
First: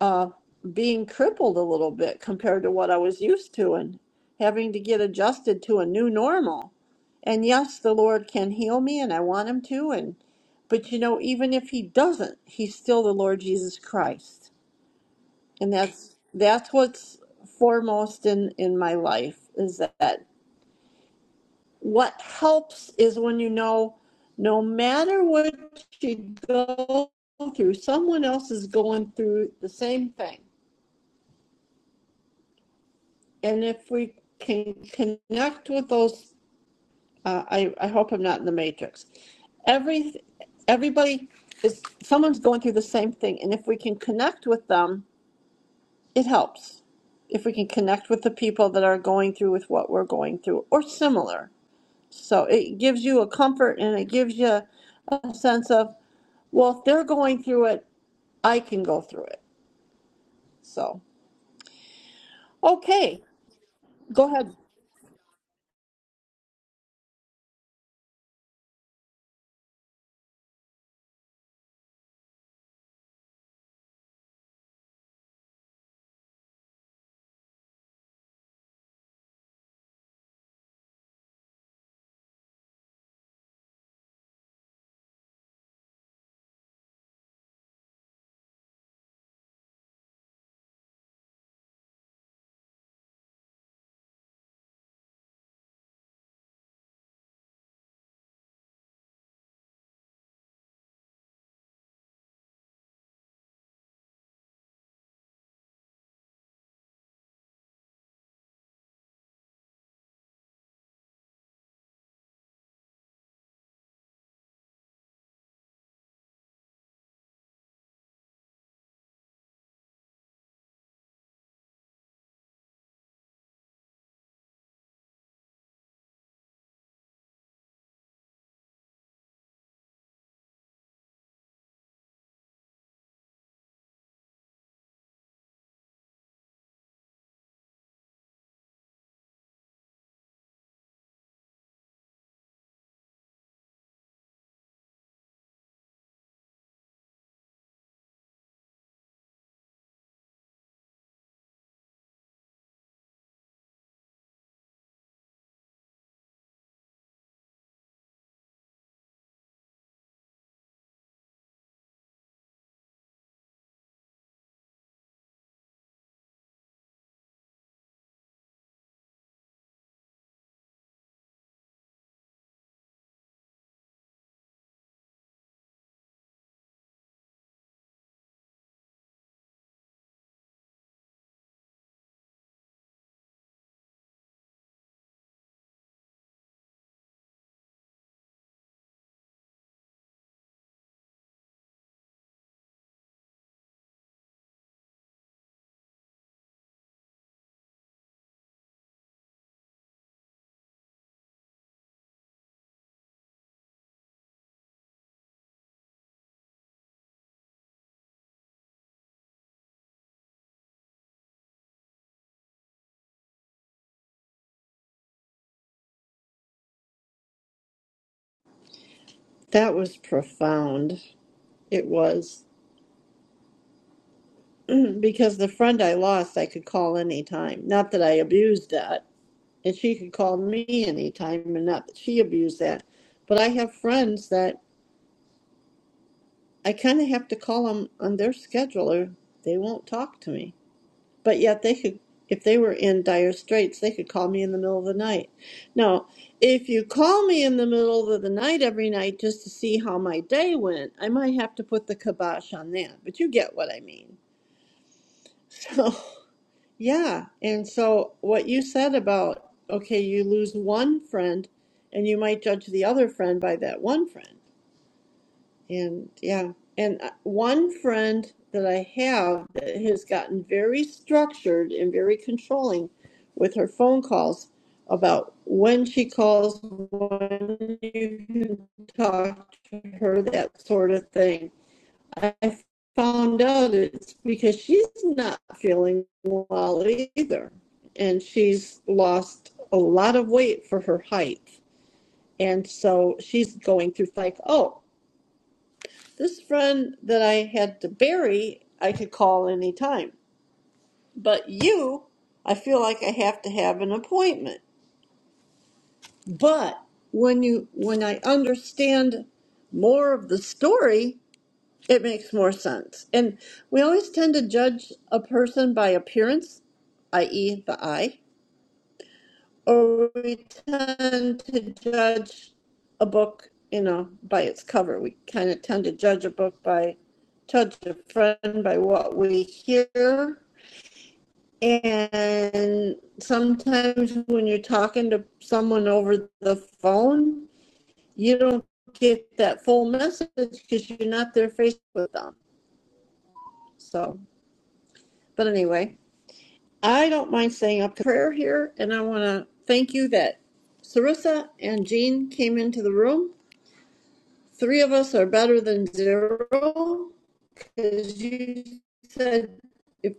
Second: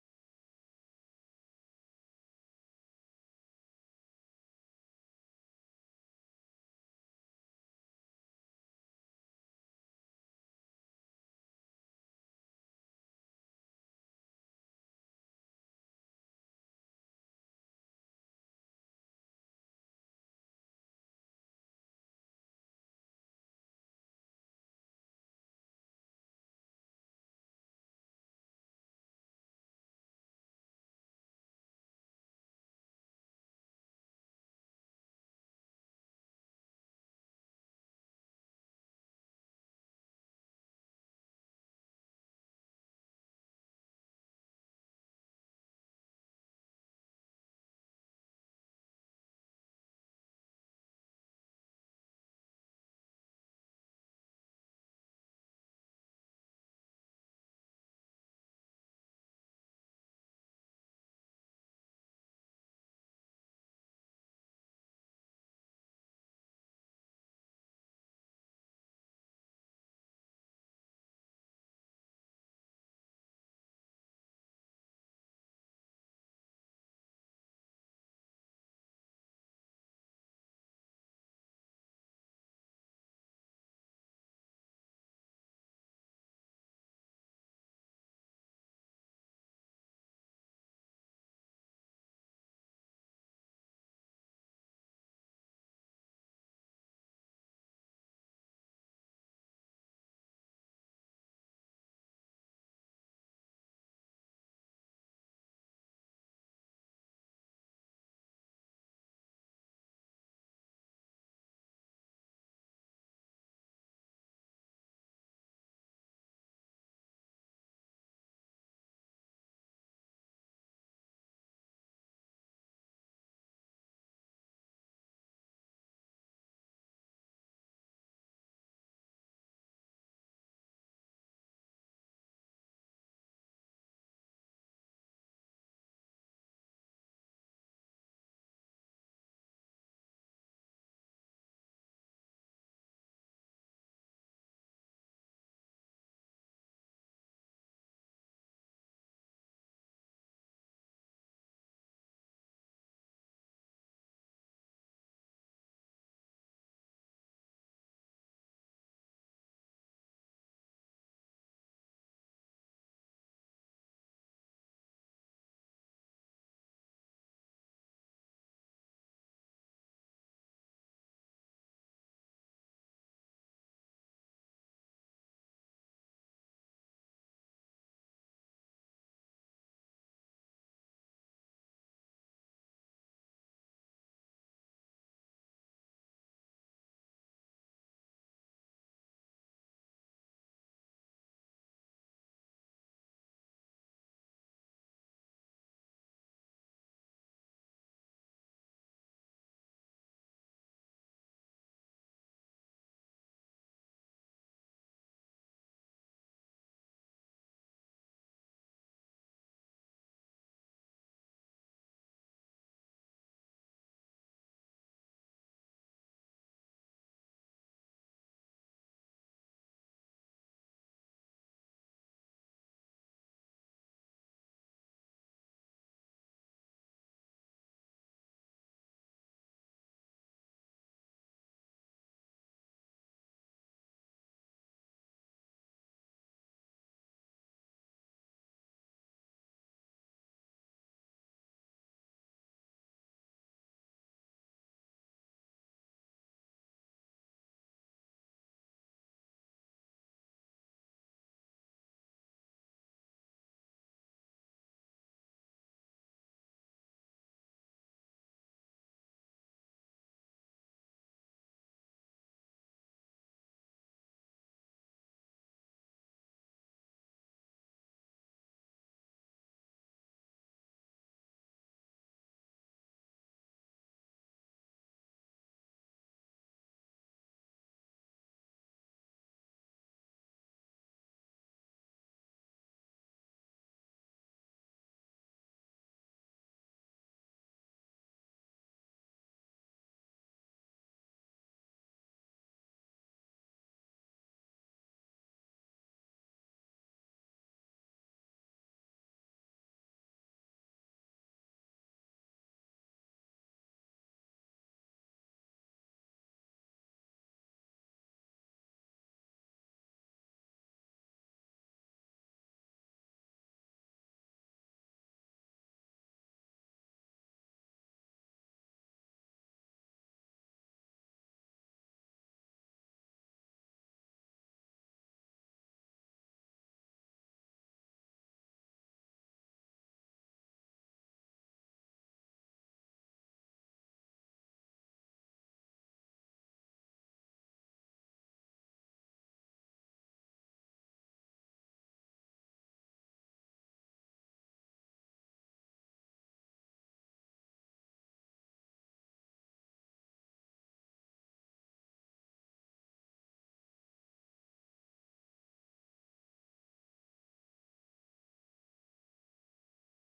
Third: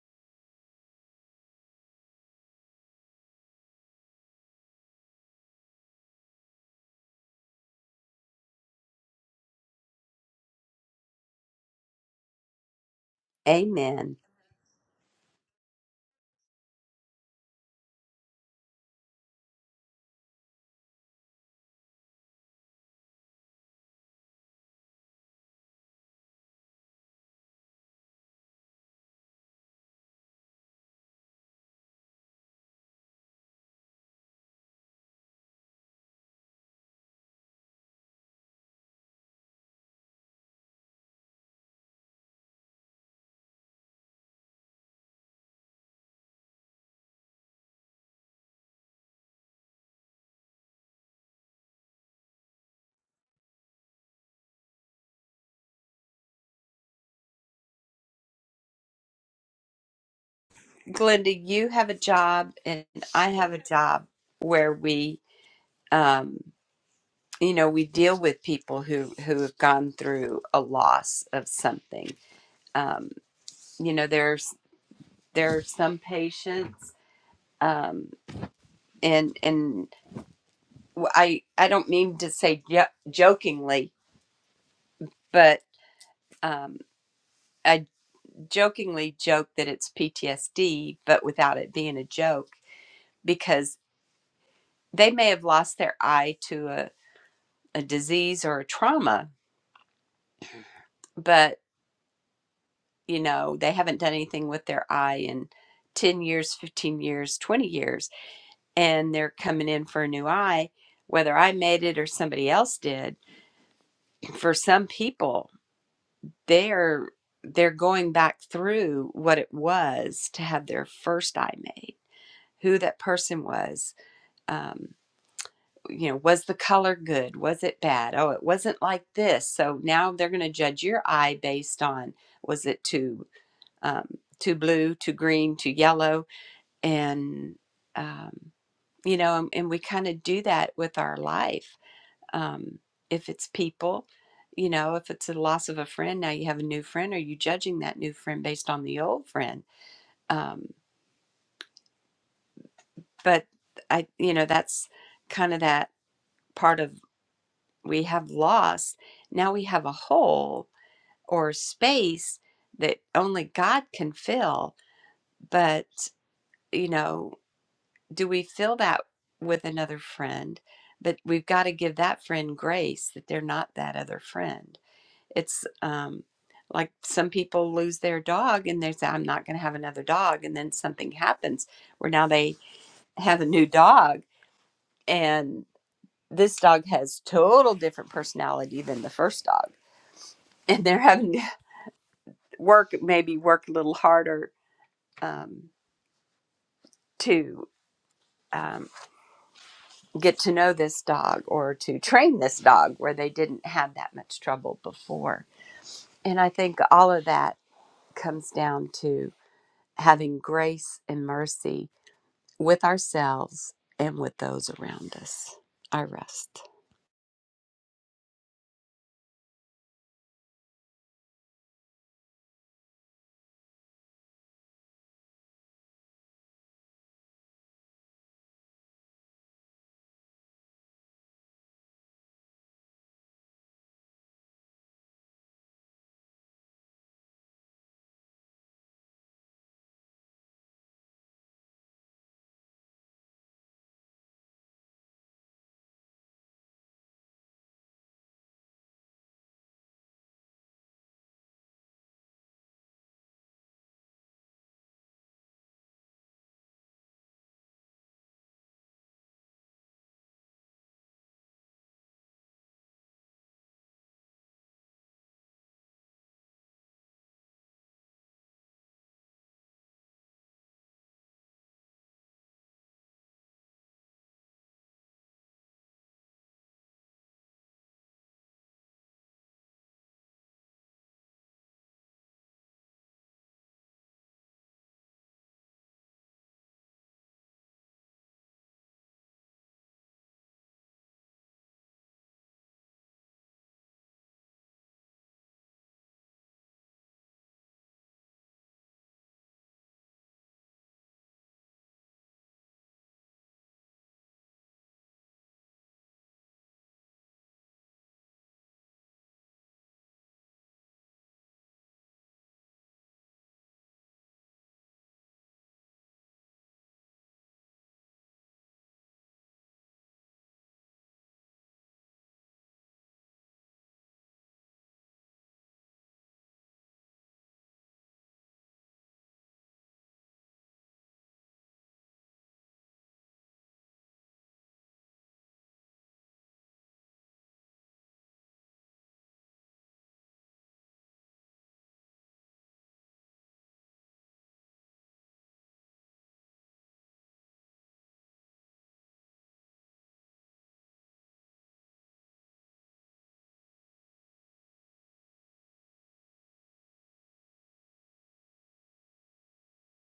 Speaker 1: uh, being crippled a little bit compared to what I was used to and having to get adjusted to a new normal. And yes, the Lord can heal me and I want him to and but you know even if he doesn't, he's still the Lord Jesus
Speaker 2: amen.
Speaker 1: Christ. And that's that's what's foremost in in my life is that what helps is when you know no matter what you go through, someone else is going through the same thing. And if we can connect with those, uh, I, I hope I'm not in the matrix. Every, everybody is, someone's going through the same thing. And if we can connect with them, it helps. If we can connect with the people that are going through with what we're going through or similar. So it gives you a comfort and it gives you a sense of Well, if they're going through it, I can go through it. So,
Speaker 2: Glenda, you have a job and
Speaker 1: okay,
Speaker 2: I have a job
Speaker 1: go ahead.
Speaker 2: where we um you know, we deal with people who who have gone through a loss of something. Um you know, there's there are some patients um and and I I don't mean to say jo- jokingly, but um I jokingly joke that it's PTSD, but without it being a joke, because they may have lost their eye to a, a disease or a trauma, but you know, they haven't done anything with their eye in 10 years, 15 years, 20 years, and they're coming in for a new eye, whether I made it or somebody else did. For some people, they're they're going back through what it was to have their first eye made, who that person was, um, you know, was the color good? Was it bad? Oh, it wasn't like this. So now they're going to judge your eye based on was it too um, too blue, too green, too yellow, and um, you know, and, and we kind of do that with our life. Um, if it's people, you know, if it's a loss of a friend, now you have a new friend. Are you judging that new friend based on the old friend? Um, but I, you know, that's kind of that part of we have loss. Now we have a hole or space that only God can fill. But, you know, do we fill that with another friend? But we've got to give that friend grace that they're not that other friend. It's um, like some people lose their dog and they say, I'm not going to have another dog. And then something happens where now they have a new dog. And this dog has total different personality than the first dog and they're having work maybe work a little harder um, to um, get to know this dog or to train this dog where they didn't have that much trouble before. And I think all of that comes down to having grace and mercy with ourselves and with those around us. I rest.
Speaker 1: That was profound. It was. because the friend I lost, I could call anytime. Not that I abused that. And she could call me anytime, and not that she abused that. But I have friends that I kind of have to call them on their schedule or they won't talk to me. but yet they could if they were in dire straits they could call me in the middle of the night now if you call me in the middle of the night every night just to see how my day went i might have to put the kibosh on that but you get what i mean so yeah and so what you said about okay you lose one friend and you might judge the other friend by that one friend and yeah, and uh, one friend that I have that has gotten very structured and very controlling with her phone calls about when she calls, when you can talk to her, that sort of thing. I found out it's because she's not feeling well either. And she's lost a lot of weight for her height. And so she's going through like, oh, this friend that I had to bury, I could call any time. But you, I feel like I have to have an appointment. But when you when I understand more of the story, it makes more sense. And we always tend to judge a person by appearance, i.e., the eye or we tend to judge a book, you know, by its cover. We kind of tend to judge a book by judge a friend by what we hear. And sometimes when you're talking to someone over the phone, you don't get that full message because you're not there face with them. So, but anyway, I don't mind saying a prayer here, and I want to thank you that Sarissa and Jean came into the room. Three of us are better than zero because you said if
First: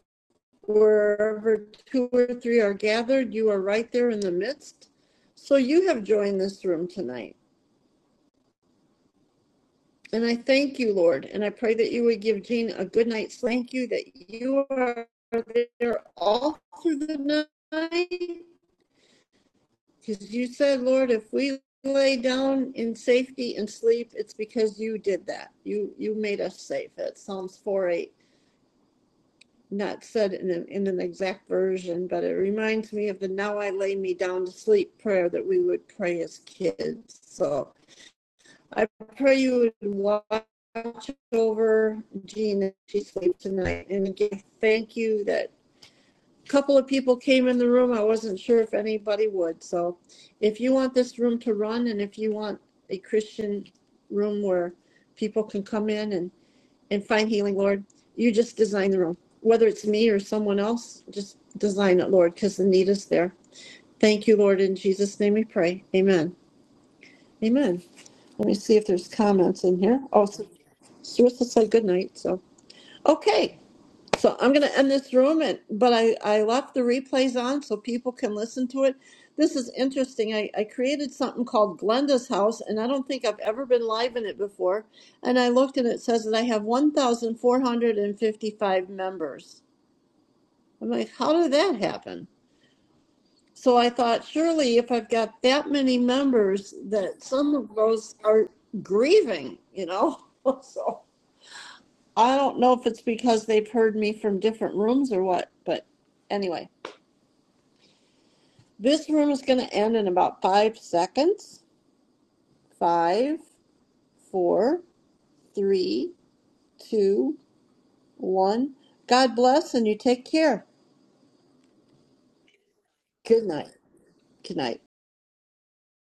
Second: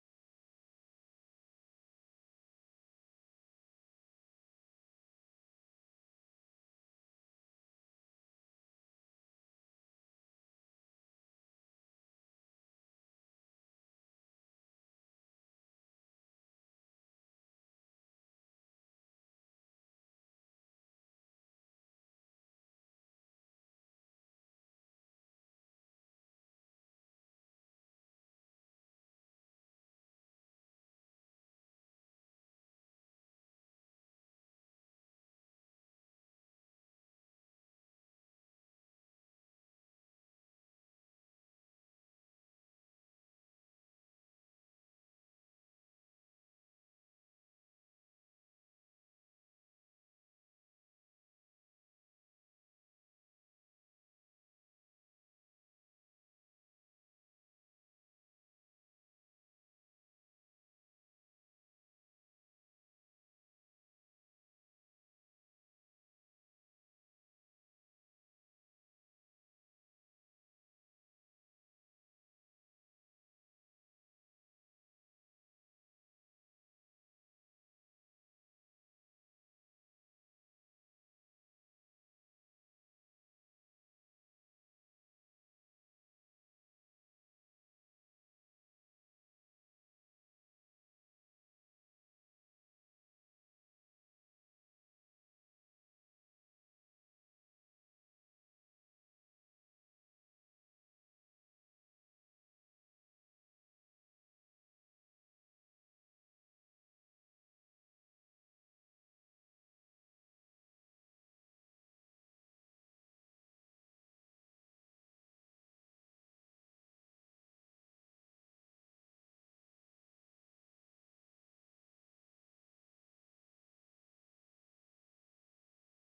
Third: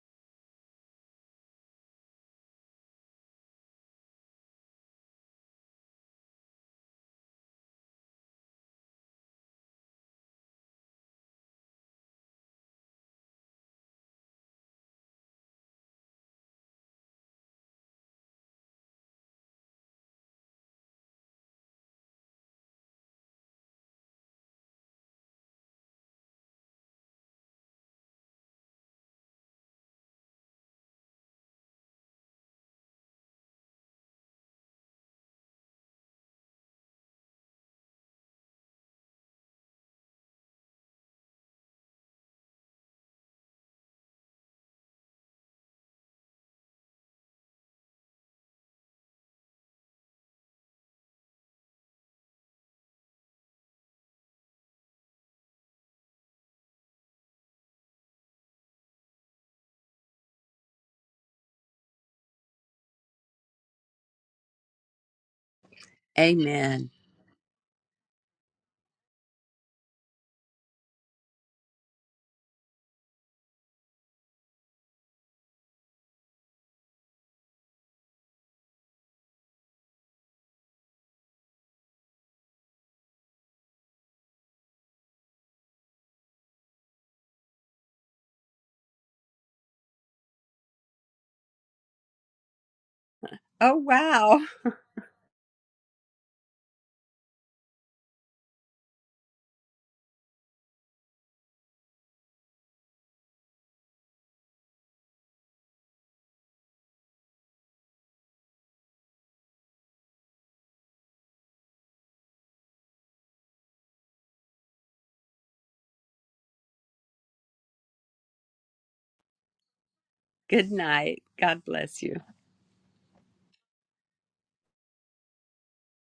Speaker 1: wherever two or three are gathered, you are right there in the midst. So you have joined this room tonight. And I thank you, Lord. And I pray that you would give Jean a good night's sleep. thank you, that you are there all through the night. Because you said, Lord, if we lay down in safety and sleep, it's because you did that. You you made us safe. That's Psalms four eight. not said in, a, in an exact version, but it reminds me of the Now I Lay Me Down to Sleep prayer that we would pray as kids. So I pray you would watch over Jean as she sleeps tonight. And again, thank you that a couple of people came in the room. I wasn't sure if anybody would. So if you want this room to run and if you want a Christian room where people can come in and and find healing, Lord. You just design the room, whether it's me or someone else, just design it, Lord, because the need is there. Thank you, Lord. In Jesus' name we pray. Amen.
Speaker 2: Amen.
Speaker 1: Amen. Let me see if there's comments in here. Oh, so Sarissa said good night. So, okay. So I'm going to end this room, and, but I, I left the replays on so people can listen to it. This is interesting. I, I created something called Glenda's House, and I don't think I've ever been live in it before. And I looked and it says that I have 1,455 members. I'm like, how did that happen? So
Speaker 2: Oh,
Speaker 1: I thought,
Speaker 2: wow.
Speaker 1: surely if I've got that many members, that some of those are grieving, you know? So I don't know if it's because they've heard me from different rooms or what, but anyway. This room is going to end in about five seconds. Five, four, three, two, one. God bless and you take care.
Speaker 2: Good night. God bless you.
Speaker 1: Good night. Good night.